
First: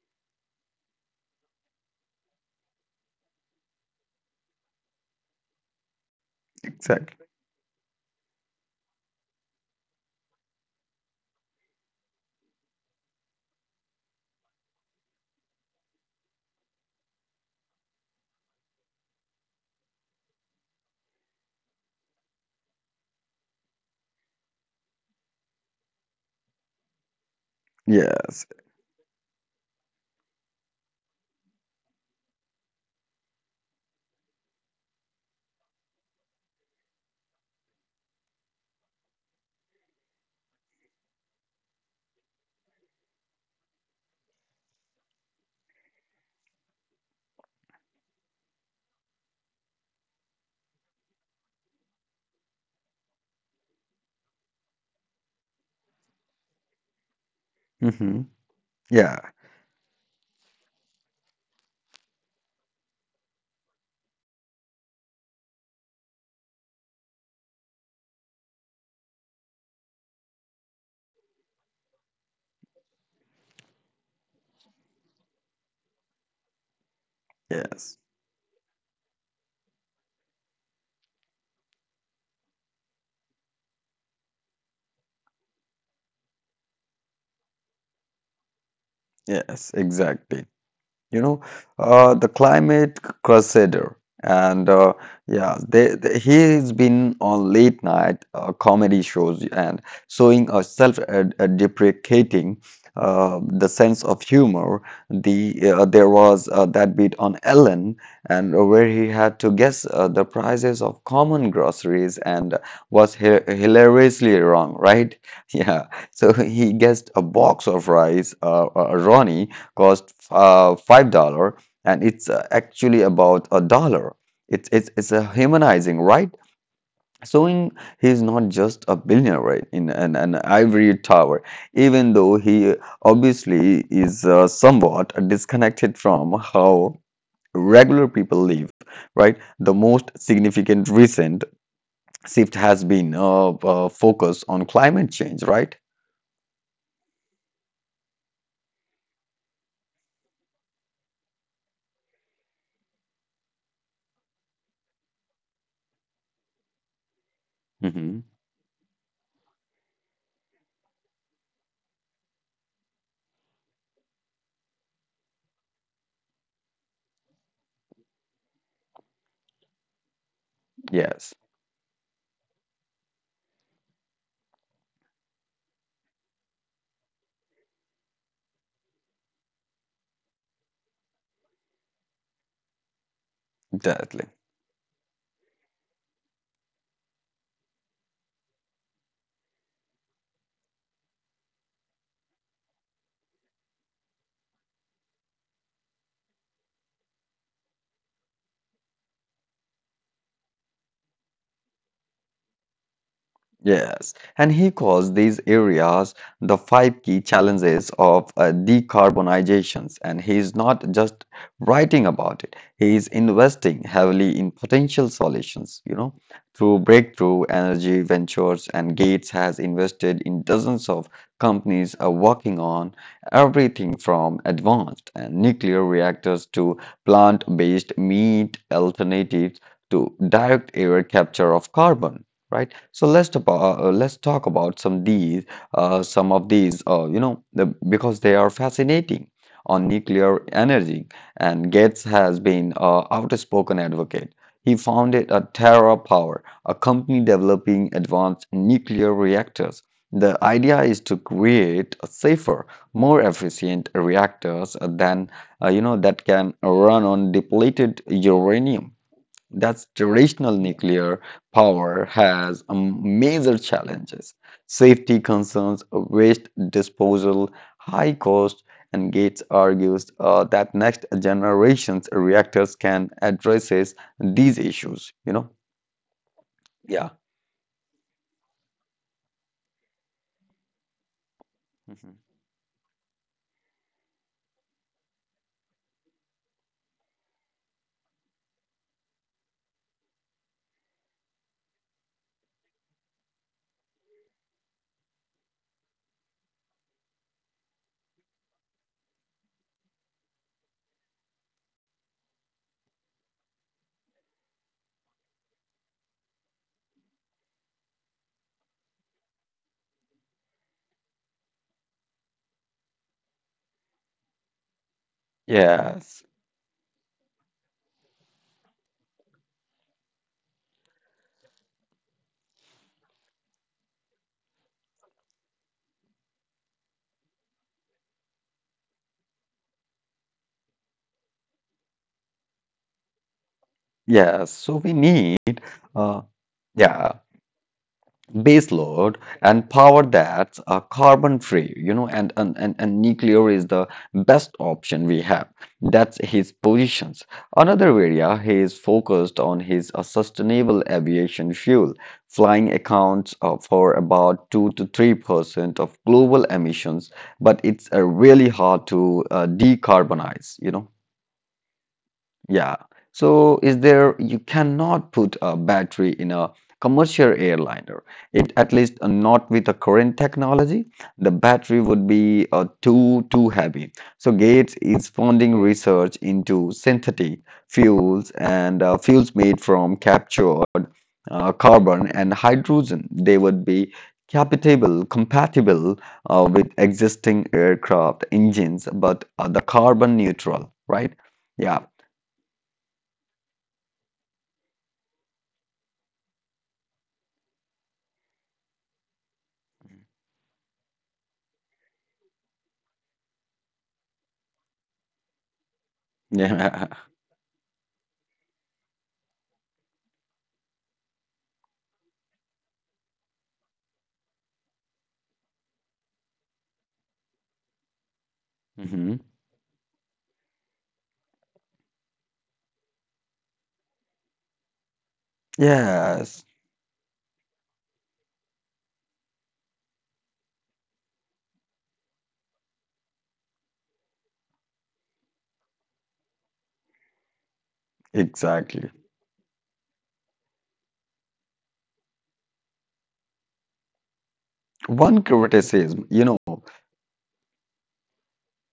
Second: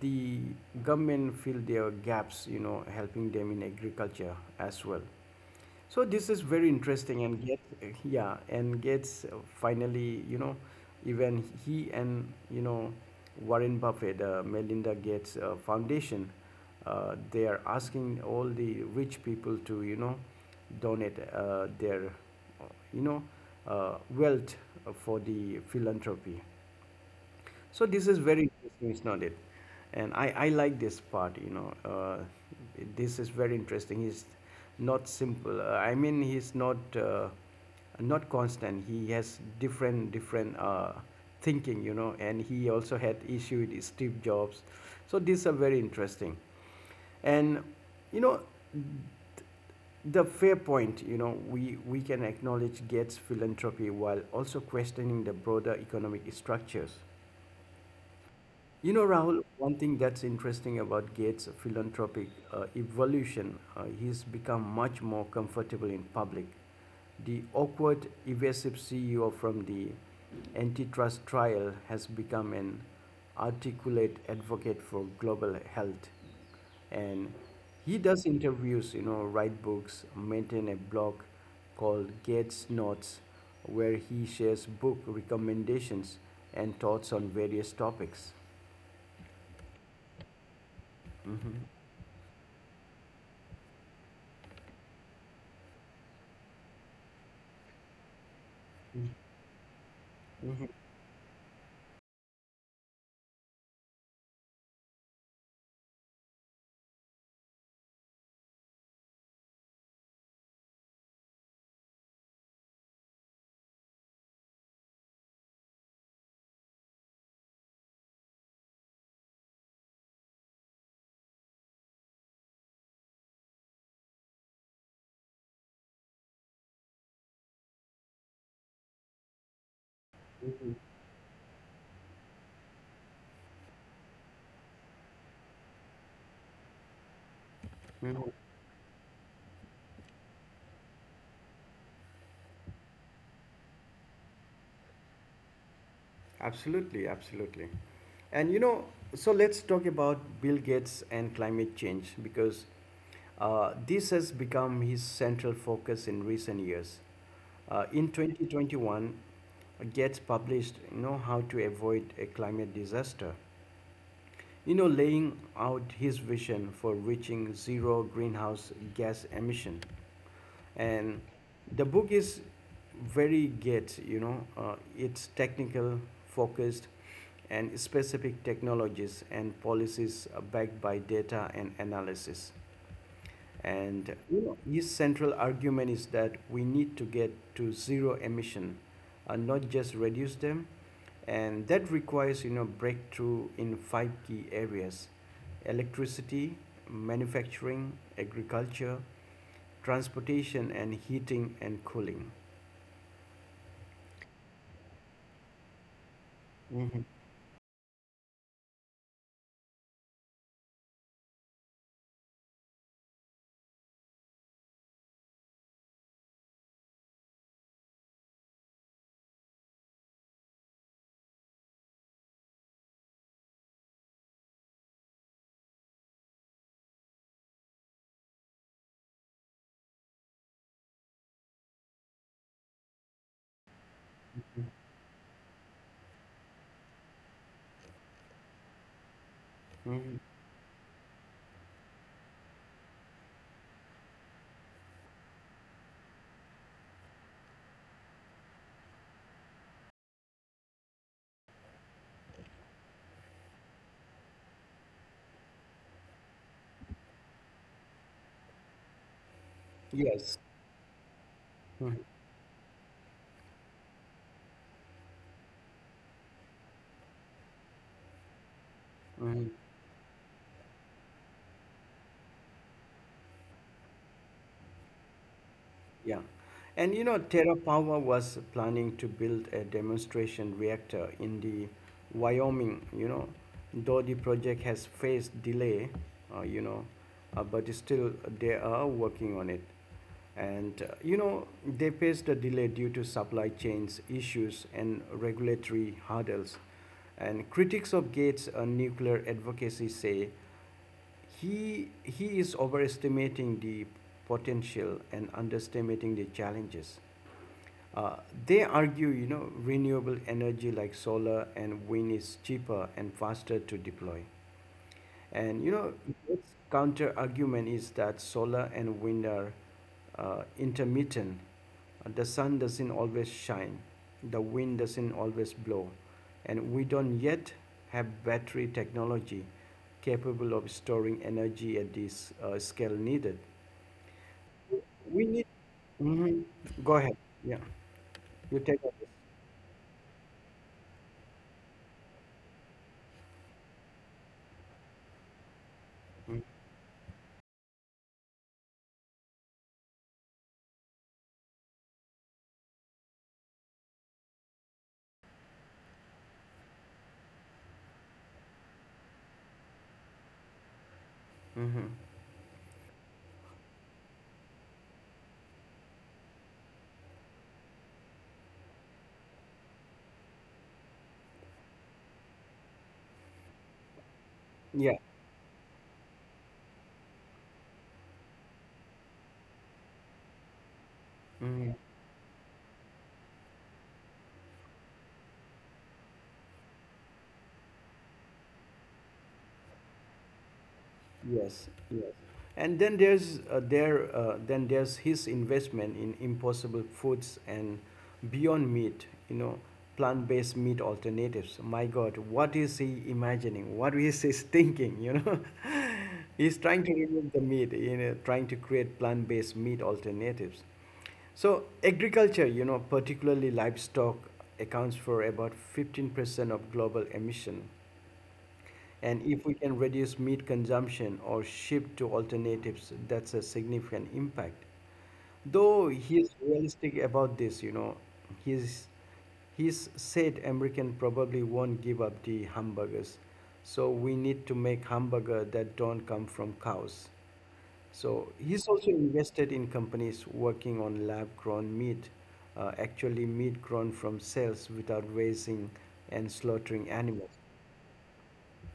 [SPEAKER 1] the government fill their gaps, you know, helping them in agriculture as well. So this is very interesting
[SPEAKER 2] exactly.
[SPEAKER 1] and get yeah and gets finally you know even he and you know Warren Buffett Melinda Gates Foundation, they are asking all the rich people to you know donate their uh, you know wealth for the philanthropy. So this is
[SPEAKER 2] Yes.
[SPEAKER 1] very interesting, isn't it? And I like this part, you know. This is very interesting. He's not simple. I mean, he's not not constant. He has different thinking, you know. And he also had issue with Steve Jobs. So these are very interesting. And you know, the fair point, you know, we can acknowledge Gates' philanthropy while also questioning the broader economic structures.
[SPEAKER 2] Mm-hmm.
[SPEAKER 1] You know,
[SPEAKER 2] Yeah.
[SPEAKER 1] Rahul, one thing that's interesting about Gates' philanthropic evolution, he's become much more comfortable in public. The awkward, evasive CEO from the antitrust trial has become an articulate advocate for global health. And he
[SPEAKER 2] Yes.
[SPEAKER 1] does interviews, you know, write books, maintain a blog called Gates Notes, where he shares book recommendations and thoughts on various topics.
[SPEAKER 2] Yes. Exactly. You know,
[SPEAKER 1] Mhm.
[SPEAKER 2] the climate crusader, and yeah, he has been on late night comedy shows and showing a
[SPEAKER 1] Mhm,
[SPEAKER 2] self-deprecating, deprecating the sense of humor. There was that bit on Ellen, and where he had to guess the prices of common groceries and was hi hilariously wrong, right? Yeah, so he guessed a box of rice, Ronnie, cost $5, and it's actually about a dollar. It's it's a humanizing, right? Showing he's not just a billionaire, right, in an ivory tower, even though he obviously is somewhat disconnected from how regular
[SPEAKER 1] mhm.
[SPEAKER 2] people live, right? The most significant recent shift has been focus on climate change, right?
[SPEAKER 1] Absolutely, absolutely. And you know, so let's talk about Bill Gates and climate change because this has become his central focus in recent years.
[SPEAKER 2] Hmm.
[SPEAKER 1] In 2021, Gates published, you know, how to avoid a climate disaster. You know, laying out his vision for reaching zero greenhouse gas emission. And
[SPEAKER 2] Yes,
[SPEAKER 1] the book is very Gates, you know, it's technical, focused, and specific technologies and policies backed by data and analysis. And
[SPEAKER 2] definitely.
[SPEAKER 1] you his central argument is that we need to get to zero emission, and not just reduce them. And that requires you know breakthrough in five key areas: electricity, manufacturing, agriculture, transportation, and heating and cooling.
[SPEAKER 2] Yes, and he calls these areas the five
[SPEAKER 1] Mhm.
[SPEAKER 2] key challenges of decarbonizations. And he is not just writing about it, he is investing heavily in potential solutions, you know, through breakthrough energy ventures. And Gates has invested in dozens of companies working on everything from advanced and nuclear reactors to plant-based meat alternatives to direct air capture of carbon. Right. So let's talk about some of these, because they are fascinating. On
[SPEAKER 1] Mhm.
[SPEAKER 2] nuclear energy, and Gates has been an outspoken advocate. He founded a Terra Power, a company developing advanced nuclear reactors. The idea is to create a safer, more efficient reactors than that can run on depleted uranium. That's
[SPEAKER 1] Yes.
[SPEAKER 2] traditional nuclear
[SPEAKER 1] Mhm.
[SPEAKER 2] power has major challenges. Safety concerns, waste disposal, high cost, and Gates
[SPEAKER 1] Mhm.
[SPEAKER 2] argues that next generation's reactors can addresses these issues, you know?
[SPEAKER 1] Yeah. And you
[SPEAKER 2] Yeah.
[SPEAKER 1] know, TerraPower was planning to build a demonstration reactor in the
[SPEAKER 2] Mhm.
[SPEAKER 1] Wyoming, you know, though the project has faced delay, uh, you know, but still they are working on it. And, you know, they faced a delay due to supply chains issues and regulatory hurdles. And critics of Gates' nuclear advocacy say he is overestimating the potential and underestimating the challenges. Uh, they argue, you know, renewable energy like solar and wind is cheaper and faster to deploy. And you know,
[SPEAKER 2] Yes.
[SPEAKER 1] its counter argument is that solar and wind are intermittent. The sun doesn't always shine, the wind doesn't always blow, and we don't yet have battery technology capable of storing energy at this scale needed.
[SPEAKER 2] Yes. So we
[SPEAKER 1] We need.
[SPEAKER 2] need uh
[SPEAKER 1] Mhm. Go
[SPEAKER 2] yeah,
[SPEAKER 1] ahead. Yeah, you
[SPEAKER 2] base
[SPEAKER 1] take over.
[SPEAKER 2] load and power that's carbon free, you know, and nuclear is the best option we have. That's
[SPEAKER 1] Mm-hmm.
[SPEAKER 2] his positions. Another area he is focused on his sustainable aviation fuel. Flying accounts for about 2 to 3% of global emissions, but it's really hard to decarbonize, you know.
[SPEAKER 1] Mm-hmm.
[SPEAKER 2] Yeah. So is there, you cannot put a battery in a commercial airliner. It at least not with the current technology. The battery would be too heavy. So Gates
[SPEAKER 1] Yeah.
[SPEAKER 2] is funding research into synthetic fuels and fuels made from captured
[SPEAKER 1] Mm-hmm.
[SPEAKER 2] carbon and hydrogen. They would be compatible with existing aircraft engines, but the carbon neutral, right?
[SPEAKER 1] Yes.
[SPEAKER 2] Yeah.
[SPEAKER 1] Yes. And then there's there Then there's his investment in Impossible Foods and Beyond Meat. You know, plant-based meat alternatives. My God, what is he imagining? What is he thinking? You know, he's trying to remove the meat. You know, trying to create plant-based meat alternatives. So agriculture, you know, particularly livestock, accounts for about 15% of global emission.
[SPEAKER 2] Hmm.
[SPEAKER 1] And if we can reduce meat consumption or shift to alternatives, that's a significant impact. Though he is
[SPEAKER 2] Yes,
[SPEAKER 1] realistic about this, you know, he's he's said American probably won't give up the hamburgers. So we need to make hamburger that don't come from cows. So he's
[SPEAKER 2] exactly.
[SPEAKER 1] also invested in companies working on lab grown meat, actually meat grown from cells without
[SPEAKER 2] One
[SPEAKER 1] raising
[SPEAKER 2] criticism, you
[SPEAKER 1] and
[SPEAKER 2] know,
[SPEAKER 1] slaughtering animals.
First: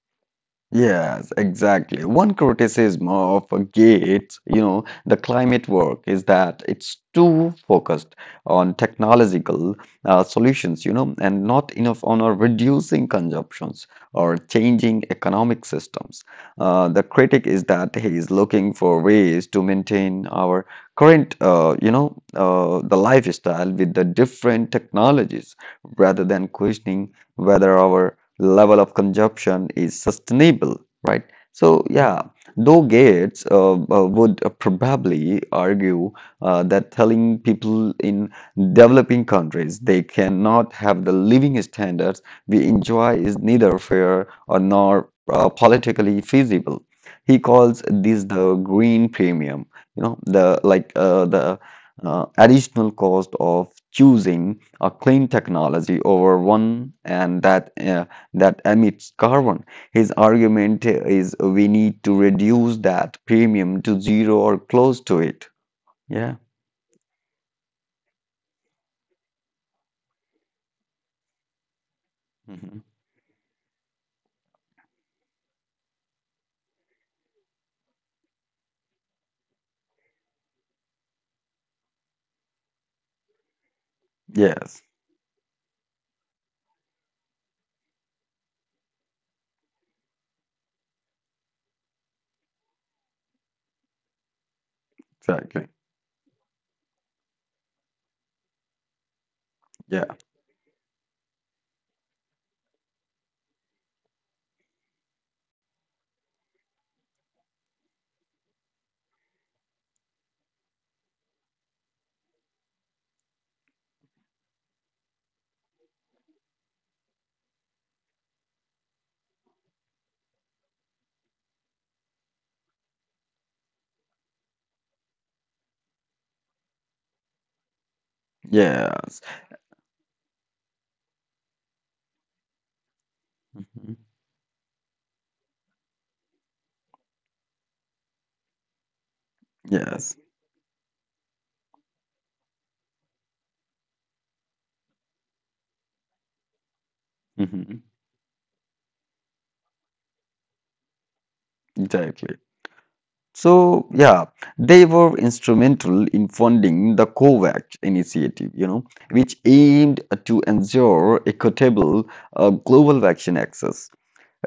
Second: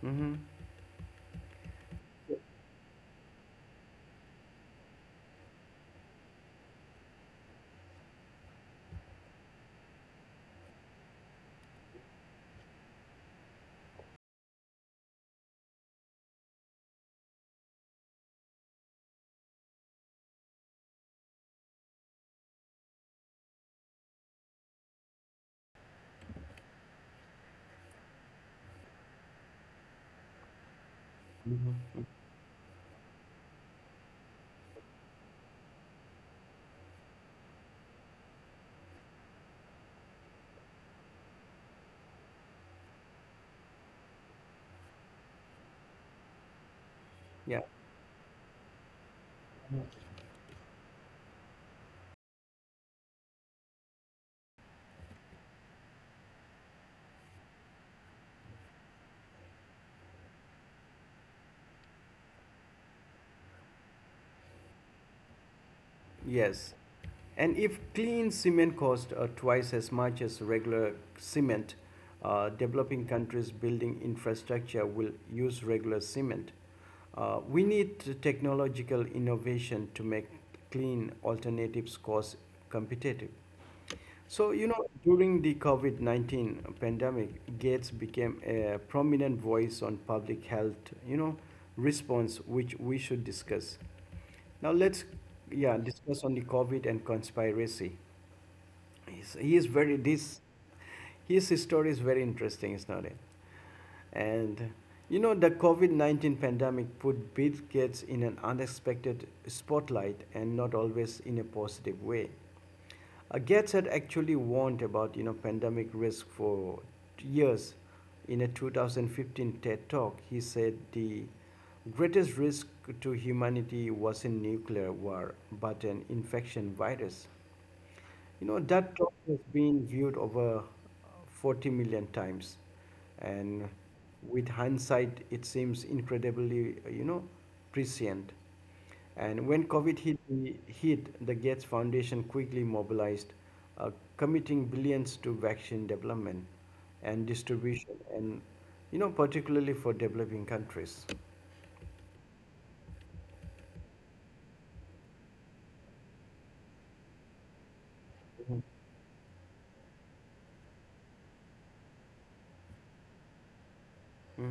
[SPEAKER 1] Hmm.
[SPEAKER 2] Yes, exactly. One criticism of Gates, you know, the climate work is that it's too focused on technological solutions, you know, and not enough on reducing consumptions or changing economic systems. The critic is that he is looking for ways to maintain our current, the lifestyle with the different technologies rather than questioning whether our level of consumption is sustainable, right? So, yeah, though Gates would probably argue that telling people in developing countries they cannot have the living standards we enjoy is neither fair or nor politically feasible. He
[SPEAKER 1] Yeah,
[SPEAKER 2] calls this the green premium, you know, the like the additional cost of choosing a clean technology over one, and that that emits carbon. His argument is we need to reduce that premium to zero or close to it. Yeah.
[SPEAKER 1] yes. And if clean cement costs twice as much as regular cement,
[SPEAKER 2] Hmm.
[SPEAKER 1] developing countries building infrastructure will use regular cement. We need technological innovation to make clean alternatives cost competitive. So, you
[SPEAKER 2] Yes.
[SPEAKER 1] know, during the COVID 19 pandemic, Gates became a prominent voice on public health, you know, response, which we should discuss. Now, let's,
[SPEAKER 2] Exactly.
[SPEAKER 1] yeah, discuss on the COVID and conspiracy. He's, he is very,
[SPEAKER 2] Yeah.
[SPEAKER 1] this, His story is very interesting, is not it? And, you know, the COVID 19 pandemic put Bill Gates in an unexpected spotlight and not always in a positive way. Gates had actually warned about you know pandemic risk for years. In a 2015 TED talk, he said the greatest risk to humanity wasn't nuclear war, but an infection virus. You know, that
[SPEAKER 2] Yes.
[SPEAKER 1] talk has been viewed over 40 million times. And
[SPEAKER 2] Hmm.
[SPEAKER 1] with hindsight, it seems incredibly, you know, prescient. And when COVID hit,
[SPEAKER 2] Yes.
[SPEAKER 1] the Gates Foundation quickly mobilized, committing billions to vaccine development and
[SPEAKER 2] Hmm.
[SPEAKER 1] distribution, and, you know, particularly for developing countries.
[SPEAKER 2] Exactly. So, yeah, they were instrumental in funding the COVAX initiative, you know, which aimed to ensure equitable global vaccine access.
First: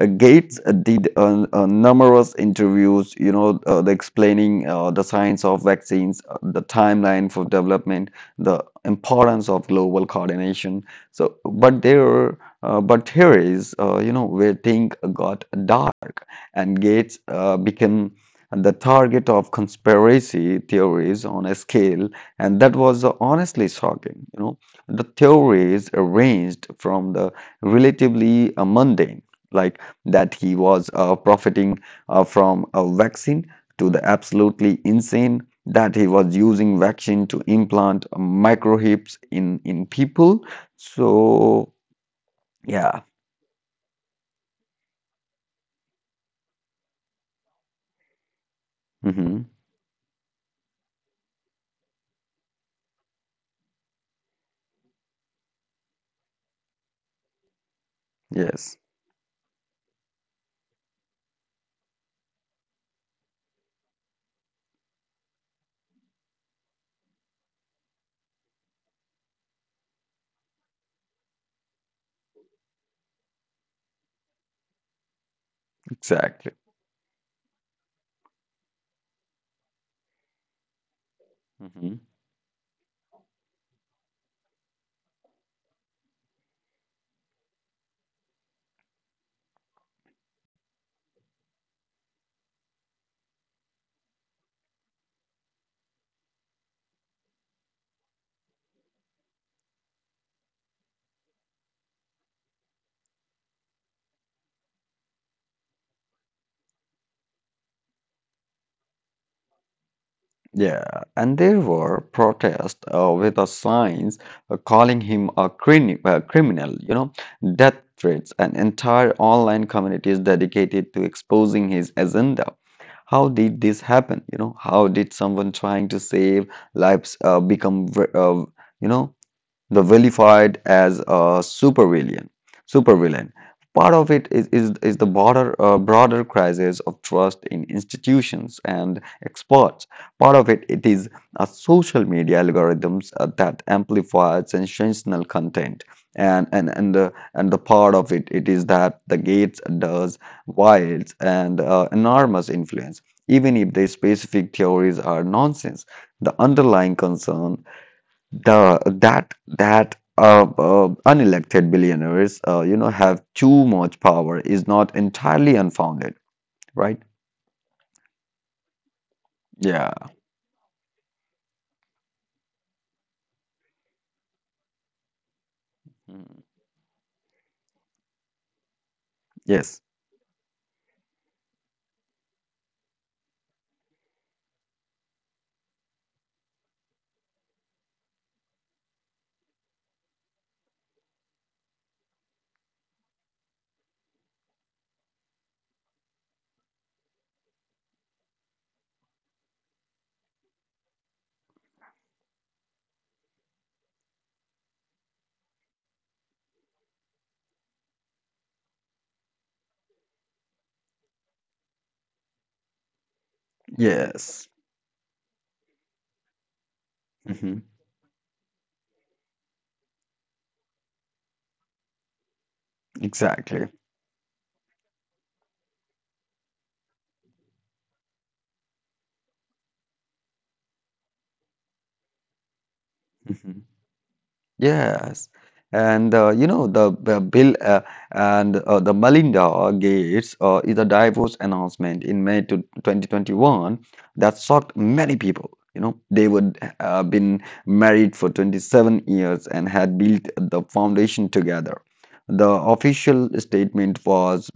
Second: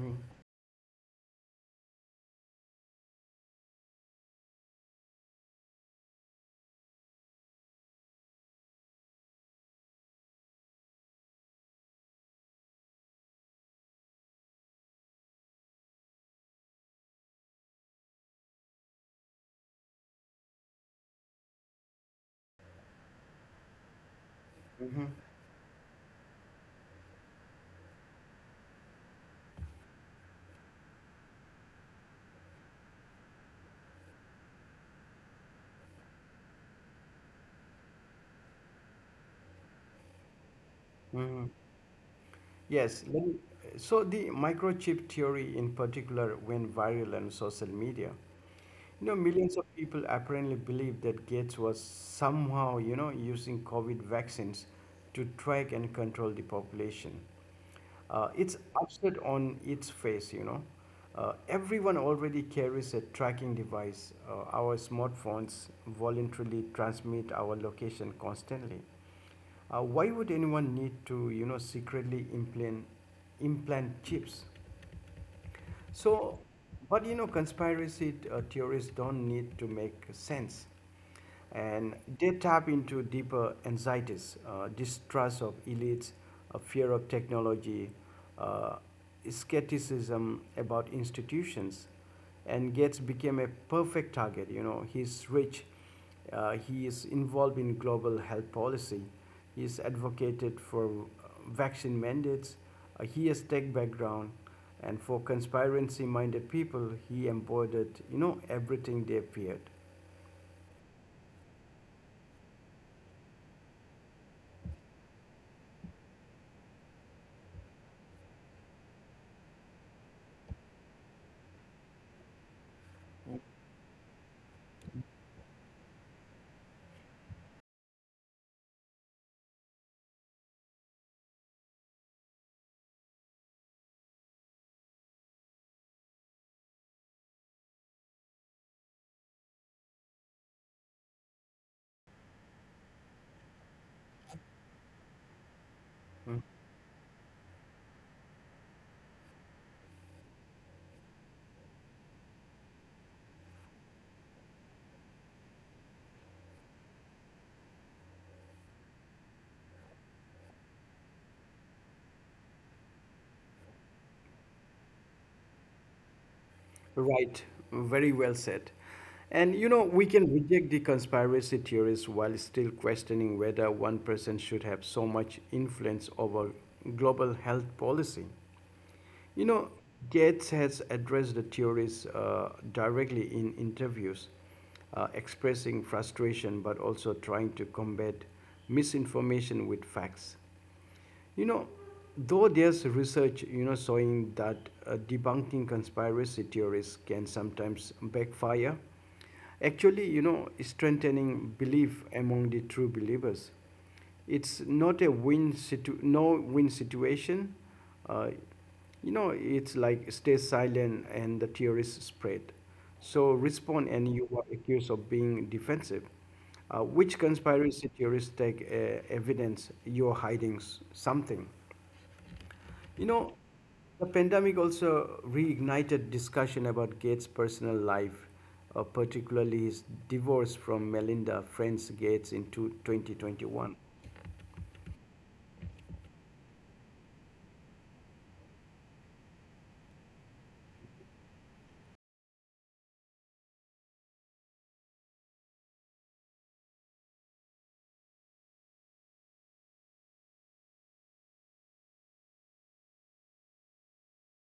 [SPEAKER 2] Gates did numerous interviews, you know, the explaining the science of vaccines, the timeline for development, the importance of global coordination. So, but here is, you know, where things got dark, and Gates became the target of conspiracy theories on a scale, and that was honestly shocking. You know, the theories ranged from the relatively mundane, like that he was profiting from a vaccine, to the absolutely insane, that he was using vaccine to implant microchips in people.
[SPEAKER 1] Mm-hmm.
[SPEAKER 2] So yeah.
[SPEAKER 1] Yes. So the microchip theory in particular went viral on social media. You know,
[SPEAKER 2] Hmm.
[SPEAKER 1] millions of people apparently believed that Gates was somehow, you know, using COVID vaccines to track and control the population. It's
[SPEAKER 2] Yes,
[SPEAKER 1] absurd on its face, you know. Everyone already carries a tracking device. Our smartphones voluntarily transmit our location constantly. Why would anyone need to, you know, secretly implant chips? So,
[SPEAKER 2] exactly.
[SPEAKER 1] but you know, conspiracy theorists don't need to make sense,
[SPEAKER 2] Mm-hmm.
[SPEAKER 1] and they tap into deeper anxieties, distrust of elites, a fear of technology, uh, skepticism about institutions, and Gates became a perfect target. You know, he's rich, he is involved in global health policy. He is advocated for vaccine mandates. He has tech background, and for conspiracy-minded people, he embodied you know everything they feared.
[SPEAKER 2] Yeah, and there were protests with the signs calling him a crini criminal, you know, death threats, and entire online communities dedicated to exposing his agenda. How did this happen? You know, how did someone trying to save lives become, vi- you know, the vilified as a supervillain supervillain? Part of it is the broader broader crisis of trust in institutions and experts. Part of it it is a social media algorithms that amplify sensational content. and
[SPEAKER 1] Mm.
[SPEAKER 2] and and the, and the part of it it is that the Gates does wields and enormous influence. Even if the specific theories are nonsense, the underlying concern, the that unelected billionaires, you know, have too much power, is not entirely unfounded, right?
[SPEAKER 1] Right, very well said. And you
[SPEAKER 2] Yeah.
[SPEAKER 1] know we can reject the conspiracy theories while still questioning whether one person should have so much influence
[SPEAKER 2] Mm.
[SPEAKER 1] over global health policy. You
[SPEAKER 2] Yes.
[SPEAKER 1] know, Gates has addressed the theories directly in interviews, expressing frustration but also trying to combat misinformation with facts. You know, though there's research, you know, showing that debunking conspiracy theories can sometimes backfire, actually, you know, strengthening belief among the true believers. It's not a win situ No win situation. Uh, you know, it's like stay silent and the theories spread. So respond and you
[SPEAKER 2] Yes.
[SPEAKER 1] are accused of being defensive. Which
[SPEAKER 2] Hmm.
[SPEAKER 1] conspiracy theorists take evidence you're hiding something? You know,
[SPEAKER 2] Exactly.
[SPEAKER 1] the pandemic also reignited discussion about Gates' personal life, particularly his divorce from Melinda Friends Gates in 2021.
[SPEAKER 2] Yes, and you know the Bill and the Melinda Gates is a divorce announcement in May to 2021 that shocked many people. You know, they would been married for 27 years and had built the foundation together. The official statement was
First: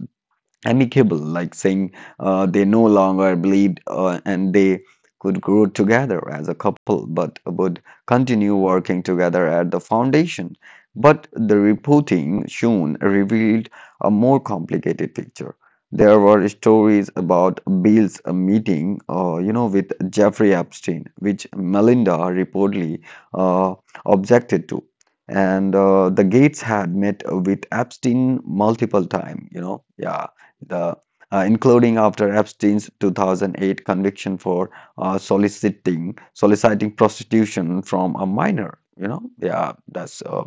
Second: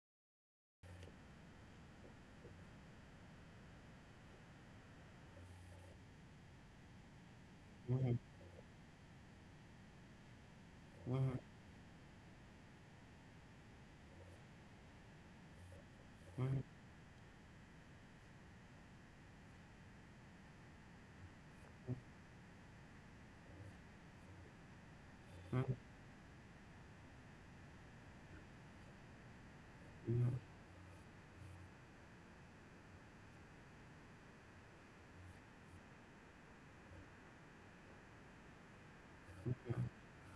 [SPEAKER 2] amicable, like saying they no longer believed and they could grow together as a couple, but would continue working together at the foundation. But the reporting soon revealed a more complicated picture. There were stories about Bill's meeting, you know, with Jeffrey Epstein, which Melinda reportedly uh, objected to. And the Gates had met with Epstein multiple times, you know. Yeah, the including after Epstein's 2008 conviction for soliciting prostitution from a minor. You know, yeah,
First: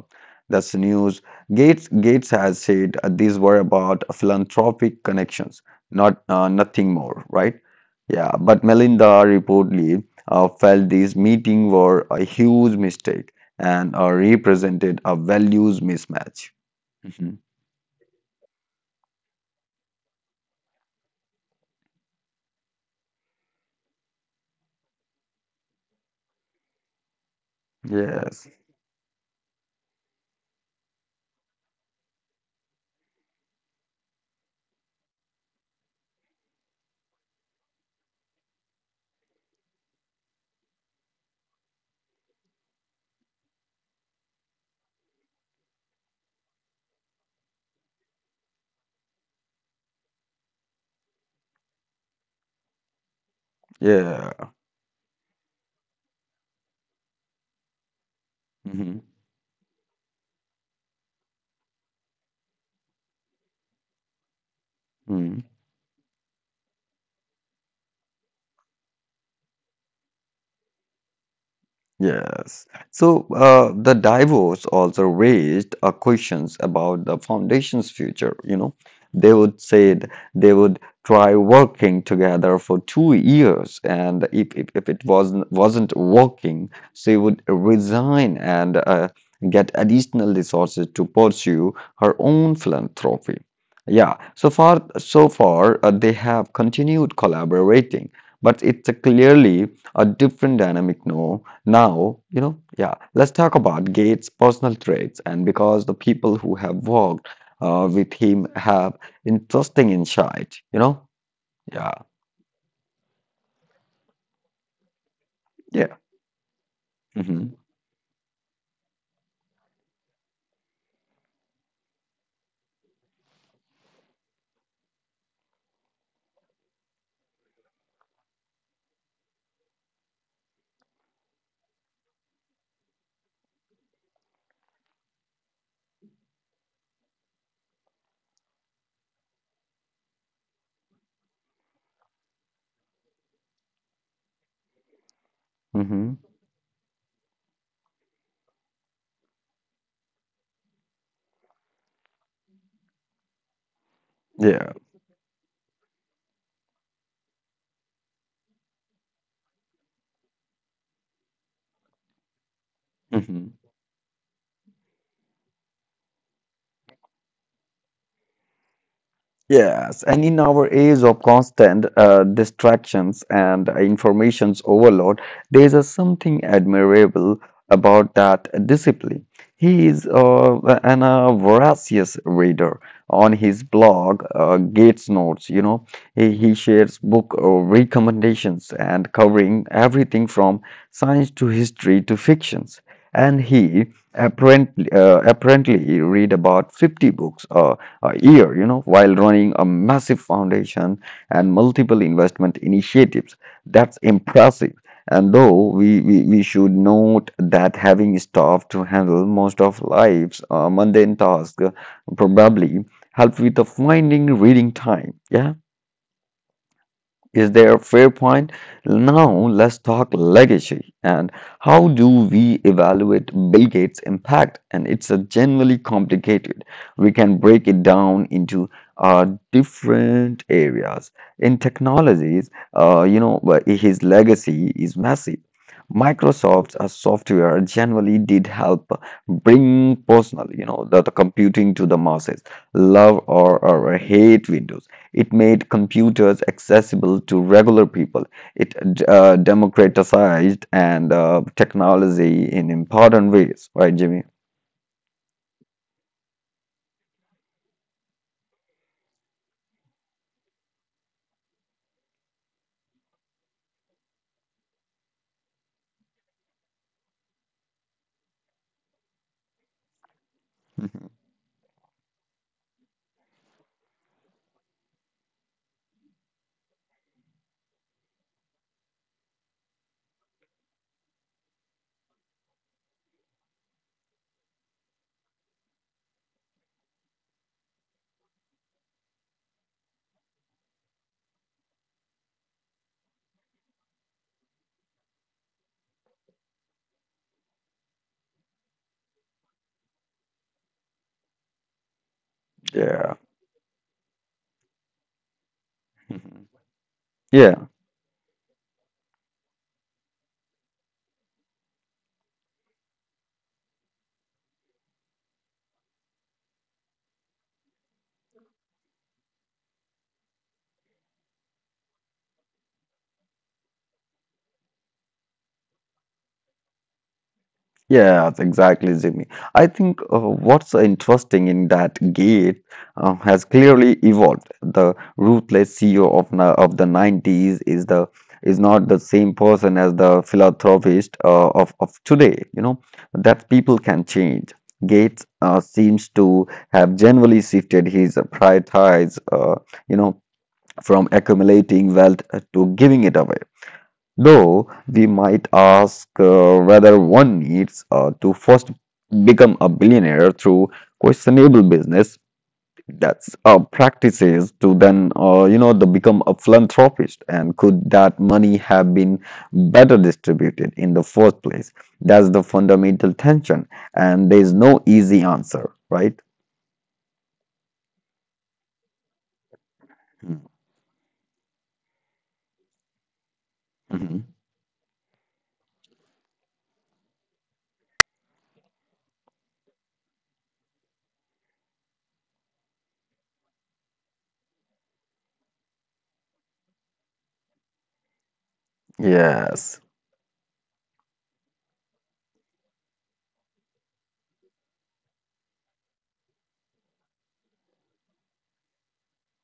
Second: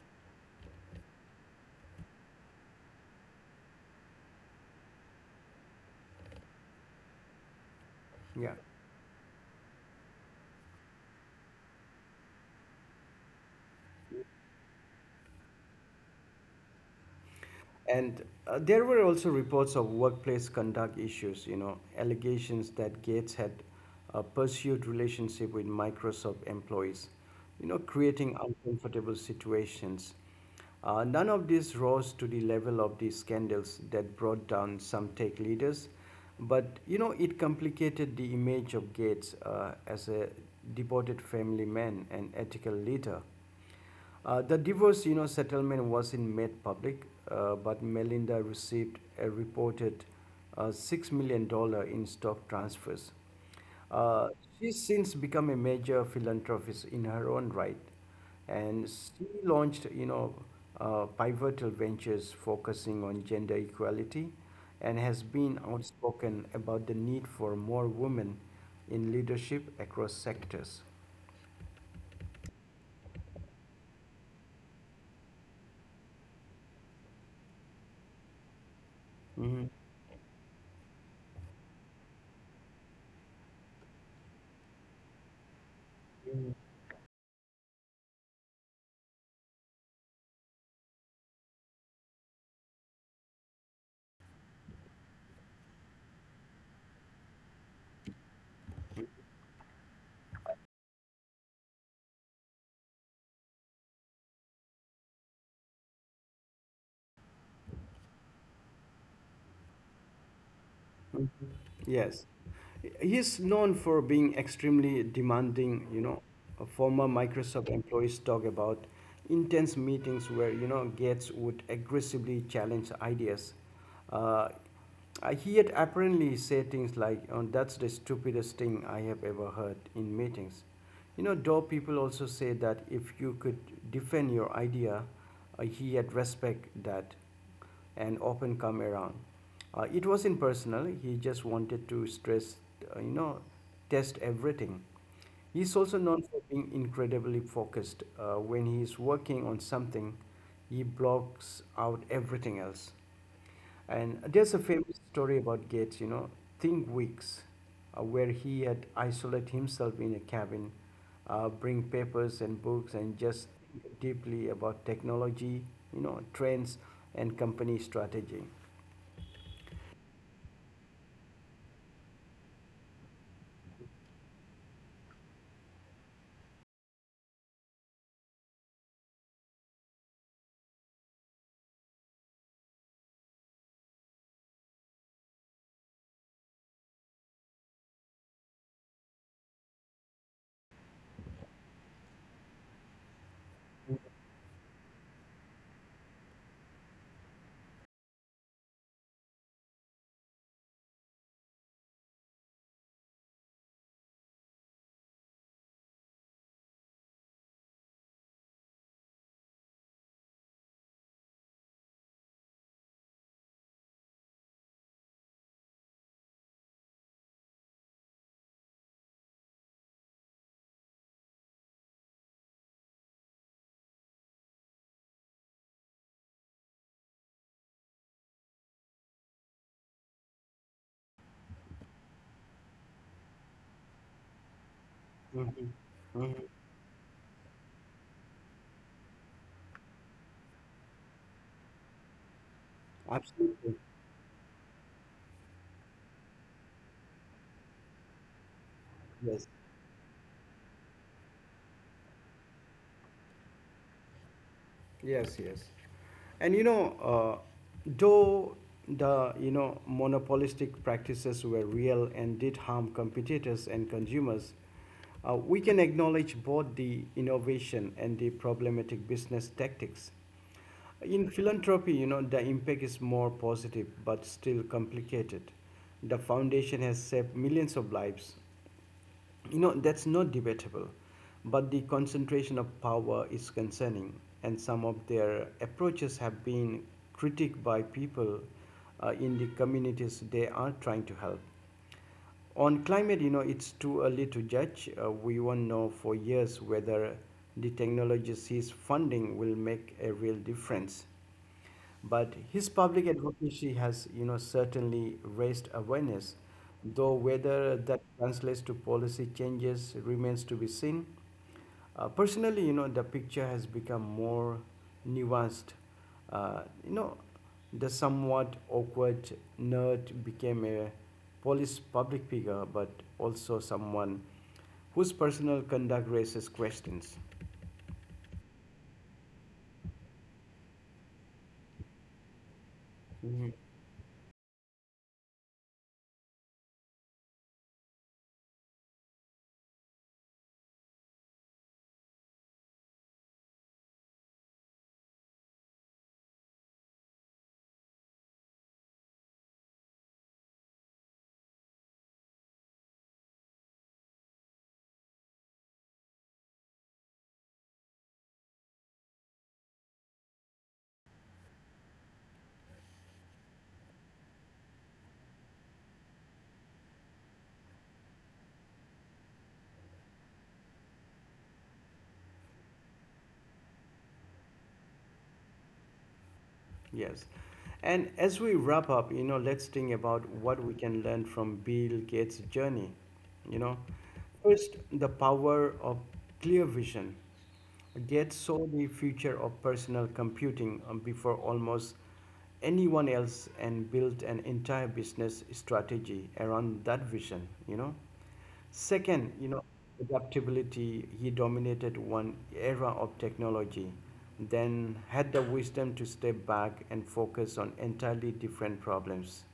[SPEAKER 2] that's the news. Gates has said these were about philanthropic connections, not nothing more, right? Yeah,
[SPEAKER 1] Yeah.
[SPEAKER 2] but Melinda reportedly felt these meetings were a huge mistake and represented a values mismatch. Mhm.
[SPEAKER 1] And there were also reports of workplace conduct issues, you know, allegations that Gates had a pursued relationship with Microsoft employees, you know, creating
[SPEAKER 2] Yes.
[SPEAKER 1] uncomfortable situations. None of this rose to the level of the scandals that brought down some tech leaders, but you know, it complicated the image of Gates as a devoted family man and ethical leader. The divorce, you know, settlement wasn't made public, but Melinda received a reported 6 million dollar in stock transfers. Uh,
[SPEAKER 2] Yeah.
[SPEAKER 1] she's since become a major philanthropist in her own right, and
[SPEAKER 2] Mhm.
[SPEAKER 1] she launched, you know, pivotal ventures focusing on gender equality, and has
[SPEAKER 2] Hmm.
[SPEAKER 1] been outspoken about the need for more women in leadership across sectors.
[SPEAKER 2] Yes. So the divorce also raised questions about the foundation's future. You know, they would
[SPEAKER 1] Mhm.
[SPEAKER 2] say they would try working together for 2 years, and if it wasn't working, she would resign and get additional resources to pursue her own philanthropy. Yeah. So far, they have continued collaborating, but it's a clearly a different dynamic now, you know. Yeah, let's talk about Gates' personal traits, and because the people who have worked with him have interesting insight, you know? Yeah,
[SPEAKER 1] Yes. He's known for being extremely demanding,
[SPEAKER 2] yeah.
[SPEAKER 1] you know. A former
[SPEAKER 2] Mm-hmm.
[SPEAKER 1] Microsoft employees talk about intense meetings where, you know, Gates would aggressively challenge ideas. Uh, he had apparently said things like, oh, that's the stupidest thing I have ever heard in meetings. You know, though people also say that if you could defend your idea, he had respect that and often come around. It wasn't personal, he just wanted to stress, uh, you know, test everything. He's also
[SPEAKER 2] Mm-hmm.
[SPEAKER 1] known for being incredibly focused. When he's working on something, he blocks out everything else. And there's a
[SPEAKER 2] Yeah.
[SPEAKER 1] famous story about Gates, you know, Think Weeks, where he had isolated himself in a cabin, bring papers and books and just
[SPEAKER 2] Mm-hmm.
[SPEAKER 1] think deeply about technology, you know, trends and company strategy.
[SPEAKER 2] Yes, and in our age of constant distractions and information's overload, there is a something admirable about that discipline. He is an voracious reader. On his blog, Gates Notes, you know, he shares book recommendations and covering everything from science to history to fictions. And he apparently read about 50 books a year, you know, while running a massive foundation and multiple investment initiatives. That's impressive. And though we should note that having staff to handle most of life's mundane tasks probably help with the finding reading time. Yeah, is there a fair point? Now let's talk legacy and how do we evaluate Bill Gates' impact? And it's a generally complicated. We can break it down into uh, different areas. In technologies, his legacy is massive.
[SPEAKER 1] Mhm.
[SPEAKER 2] Microsoft's software generally did help bring personal, you know, the computing to the masses, love or,
[SPEAKER 1] Absolutely.
[SPEAKER 2] or hate Windows. It made computers accessible to regular people. It
[SPEAKER 1] Yes.
[SPEAKER 2] democratized and technology in important ways, right, Jimmy?
[SPEAKER 1] Yes, yes. And though the monopolistic practices were real and did harm competitors and consumers, we can acknowledge both the innovation and the problematic business tactics.
[SPEAKER 2] Mhm.
[SPEAKER 1] In philanthropy, you know, the impact is more positive but still complicated. The foundation has saved millions of lives, you know, that's not debatable, but the concentration of power is concerning, and some of their approaches have been critiqued by people in the communities they are trying to help. On climate, you know, it's too early to judge. We won't know for years whether the technology sees funding will make a real difference. But his public
[SPEAKER 2] Yeah.
[SPEAKER 1] advocacy has, you know, certainly raised awareness,
[SPEAKER 2] Mhm.
[SPEAKER 1] though
[SPEAKER 2] Yeah.
[SPEAKER 1] whether that translates to policy changes remains to be seen. Personally, you know, the picture has become more nuanced. Uh, you know, the somewhat awkward nerd became a police public figure, but also someone whose personal conduct raises questions.
[SPEAKER 2] Yeah, exactly, Jimmy. I think what's interesting in that Gate has
[SPEAKER 1] Mhm.
[SPEAKER 2] clearly evolved. The ruthless CEO of na of the '90s is the is not the same person as the philanthropist of today. You know that people can change. Gates seems to have generally shifted his priorities. You know from accumulating wealth to giving it away. Though we might ask whether one needs to first become a billionaire through questionable business that's practices to then you know the become a philanthropist. And could that money have been better distributed in the first place? That's the fundamental tension, and there is no easy answer, right?
[SPEAKER 1] Yes. And as we wrap up, you know, let's think about
[SPEAKER 2] Mhm.
[SPEAKER 1] what we can learn from Bill Gates' journey. You know,
[SPEAKER 2] Mhm.
[SPEAKER 1] first, the power of clear vision. Gates saw the future of personal computing before almost anyone else and built an entire business strategy around that vision, you know. Second, you know,
[SPEAKER 2] Yes.
[SPEAKER 1] adaptability. He dominated one era of technology, then had the wisdom to step back and focus on entirely different problems.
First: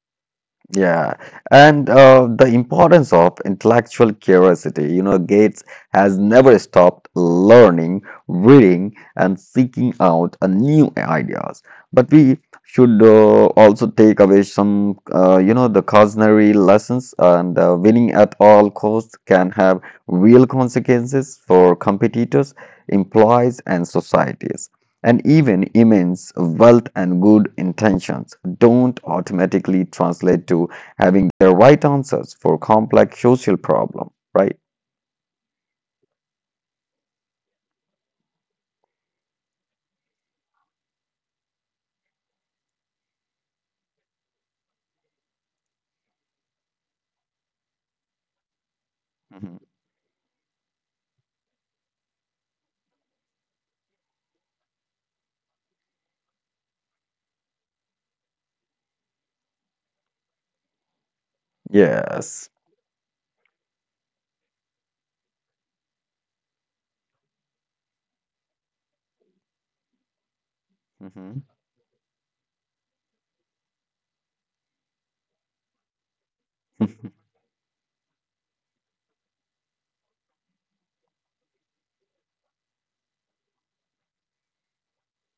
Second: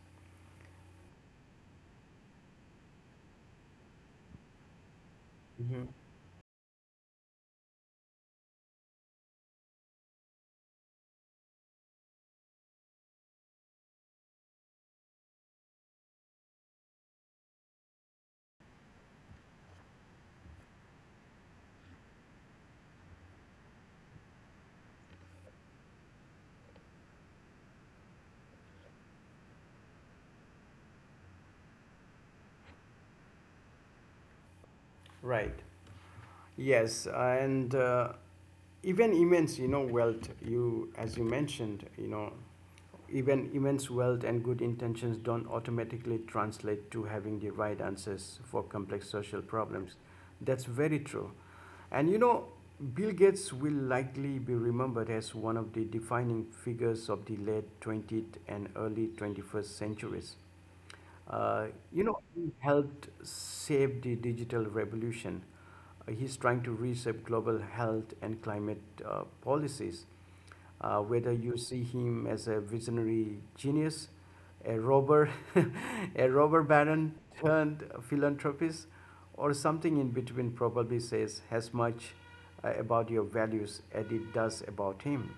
[SPEAKER 2] Yeah, and the importance of intellectual curiosity. You know, Gates has never stopped learning, reading, and seeking out new ideas. But we should also take away some, the cautionary lessons. And winning at all costs can have real consequences for competitors, employees, and societies. And even immense wealth and good intentions don't automatically translate to having the right answers for complex social problem, right?
[SPEAKER 1] Right. Yes, and even immense, wealth. You, as you mentioned, you know, even immense wealth and good intentions don't automatically translate to having the right answers for complex social
[SPEAKER 2] Hmm.
[SPEAKER 1] problems. That's very true. And you know, Bill Gates will likely be remembered as one of the defining figures of the late 20th and early 21st centuries. You know,
[SPEAKER 2] Yes.
[SPEAKER 1] he helped save the digital revolution. He's trying to reshape global health and climate policies, whether
[SPEAKER 2] Hmm.
[SPEAKER 1] you see him as a visionary genius, a robber, a robber baron turned philanthropist, or something in between, probably says as much about your values as it does about him.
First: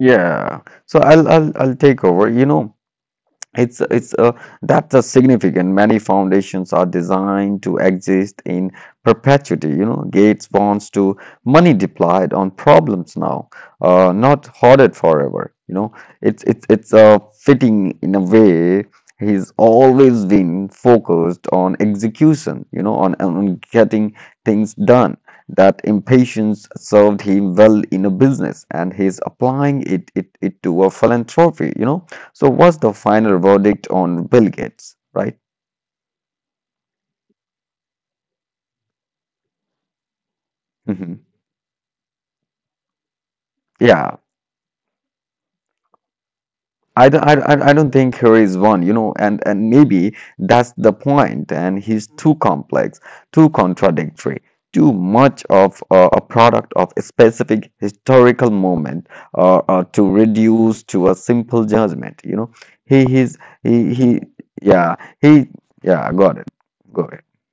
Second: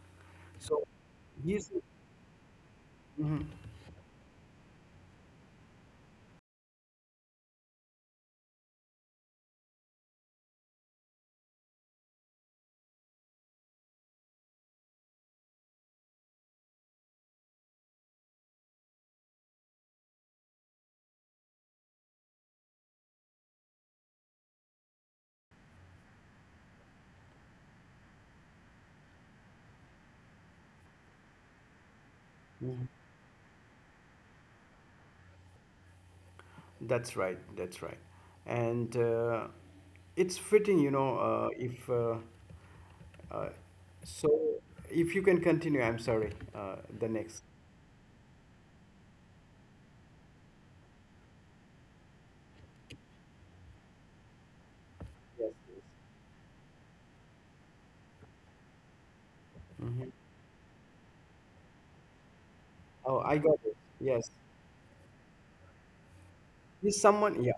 [SPEAKER 2] Yeah.
[SPEAKER 1] So
[SPEAKER 2] So I'll I'll
[SPEAKER 1] he's
[SPEAKER 2] I'll take over. You know, It's that's a significant. Many foundations are designed to exist in perpetuity. You know, Gates wants to money deployed on problems now, not hoarded forever. You know, it's fitting in a way. He's always been focused on execution. You know, on getting things done. That impatience served him well in a business, and he's applying it to a philanthropy. You know, so what's the final verdict on Bill Gates, right?
[SPEAKER 1] that's right, and it's fitting, you know,
[SPEAKER 2] Hmm.
[SPEAKER 1] if. Uh,
[SPEAKER 2] Yeah,
[SPEAKER 1] so if you can continue, I'm sorry. The next.
[SPEAKER 2] I don't think here is one, you know, and maybe that's the point, and he's too complex, too contradictory, too much
[SPEAKER 1] Yes,
[SPEAKER 2] of a product of a specific historical moment
[SPEAKER 1] please.
[SPEAKER 2] to reduce to a simple judgment, you know. He,
[SPEAKER 1] Oh, I
[SPEAKER 2] he's,
[SPEAKER 1] got it.
[SPEAKER 2] he, he,
[SPEAKER 1] Yes.
[SPEAKER 2] yeah, he, yeah,
[SPEAKER 1] Is
[SPEAKER 2] got it.
[SPEAKER 1] someone, yeah.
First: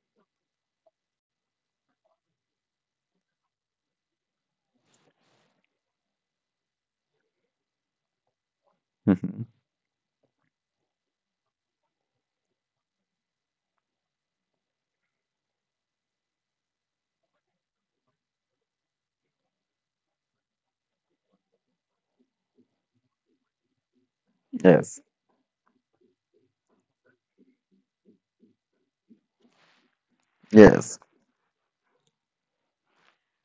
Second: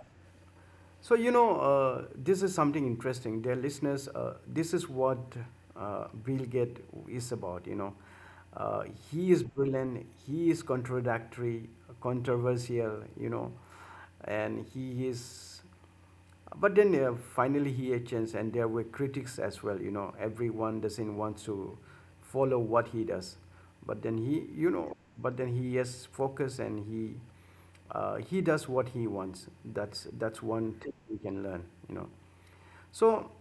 [SPEAKER 1] So, you know, this is something interesting, dear listeners. This is what Bill Gates is about, you know. Uh, he is
[SPEAKER 2] Mhm.
[SPEAKER 1] brilliant, he is contradictory, controversial, you know, and he is. But then finally he had changed, and there were critics as well. You know, everyone doesn't want to follow what he does. But then he, you know,
[SPEAKER 2] Yes,
[SPEAKER 1] but then he has focus and he does what he wants. That's one thing
[SPEAKER 2] yes,
[SPEAKER 1] we can learn. You know, so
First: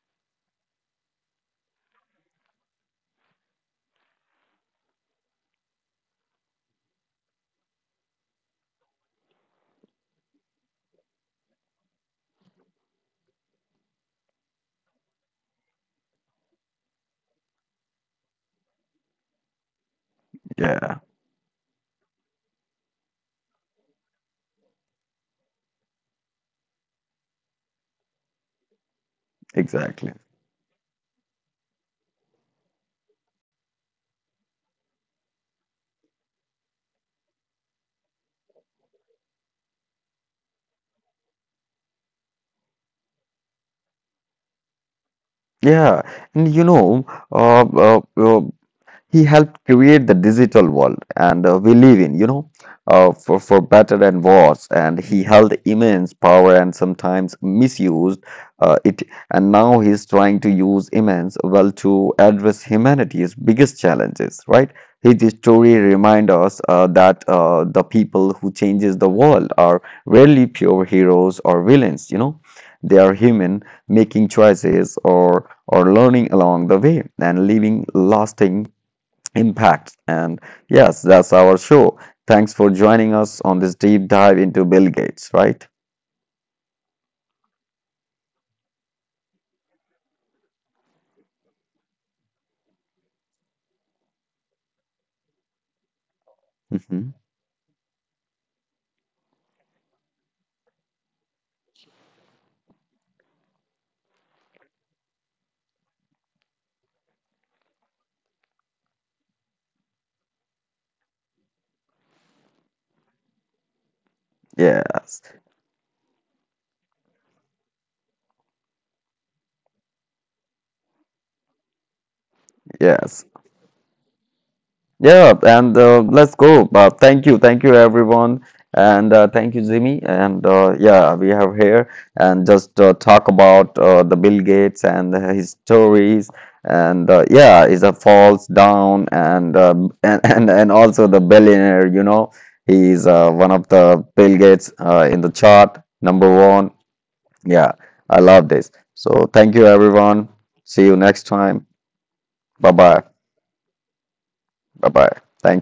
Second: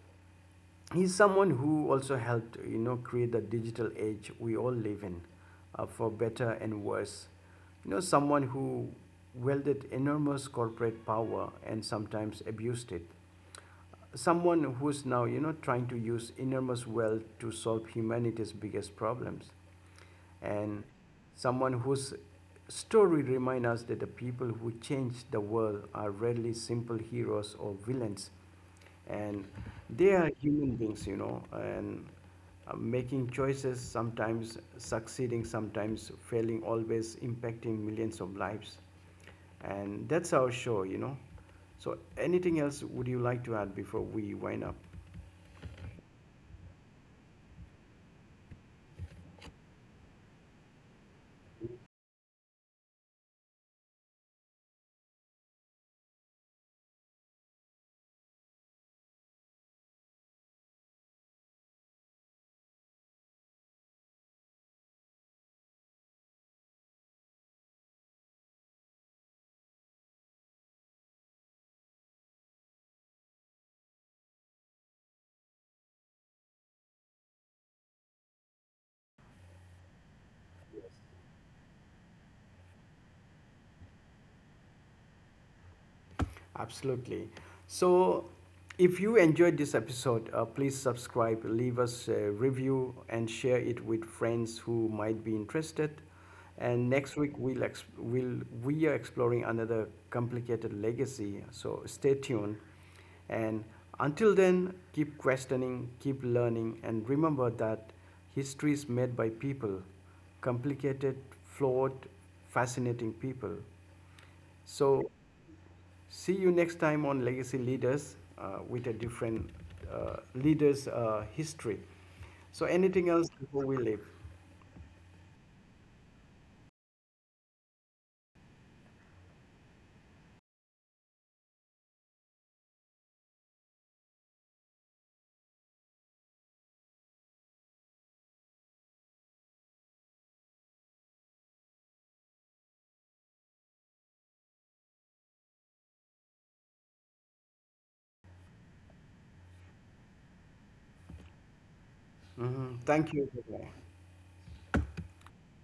[SPEAKER 1] he's someone who also helped, you know, create the digital age we all live in, for better and worse, you know, someone who wielded enormous corporate power and sometimes abused it, someone who's now, you know, trying to use enormous wealth to solve humanity's biggest problems, and
[SPEAKER 2] yeah,
[SPEAKER 1] someone whose story reminds us that the people who change the world are rarely simple heroes or villains, and
[SPEAKER 2] exactly.
[SPEAKER 1] they are human beings, you know, and making choices, sometimes succeeding, sometimes failing, always impacting millions of lives. And that's our show, you know. So anything else would you like to add before we wind up?
[SPEAKER 2] Yeah, and you know, uh, uh, uh, he helped create the digital world and we live in, you know, for better and worse. And he held immense power and sometimes misused it. And now he's trying to use immense wealth to address humanity's biggest challenges, right? His story reminds us that the people who changes the world are rarely pure heroes or villains, you know. They are human, making choices or learning along the way and leaving lasting impact. And yes, that's our show. Thanks for joining us on this deep dive into Bill Gates, right?
[SPEAKER 1] Absolutely. So, if you enjoyed this episode, please subscribe, leave us a review, and share it with friends who might be interested. And
[SPEAKER 2] Mhm.
[SPEAKER 1] next week we'll ex- we'll we are exploring another complicated legacy. So stay tuned, and until then, keep questioning, keep learning, and remember that history is made by people, complicated, flawed, fascinating people. So
[SPEAKER 2] Yes,
[SPEAKER 1] see you next time on Legacy Leaders with a different leader's history. So, anything
[SPEAKER 2] yes.
[SPEAKER 1] else before we leave?
[SPEAKER 2] Yeah, and let's go. Thank you, thank you everyone, and thank you, Jimmy. And yeah, we have here and just talk about the Bill Gates and his stories. And yeah, is a falls down and and also the billionaire. You know, he's one of the Bill Gates in the chart number one. Yeah, I love this. So thank you everyone. See you next time. Bye
[SPEAKER 1] Mhm.
[SPEAKER 2] bye.
[SPEAKER 1] Thank you. Bye-bye.
[SPEAKER 2] Bye bye. Thank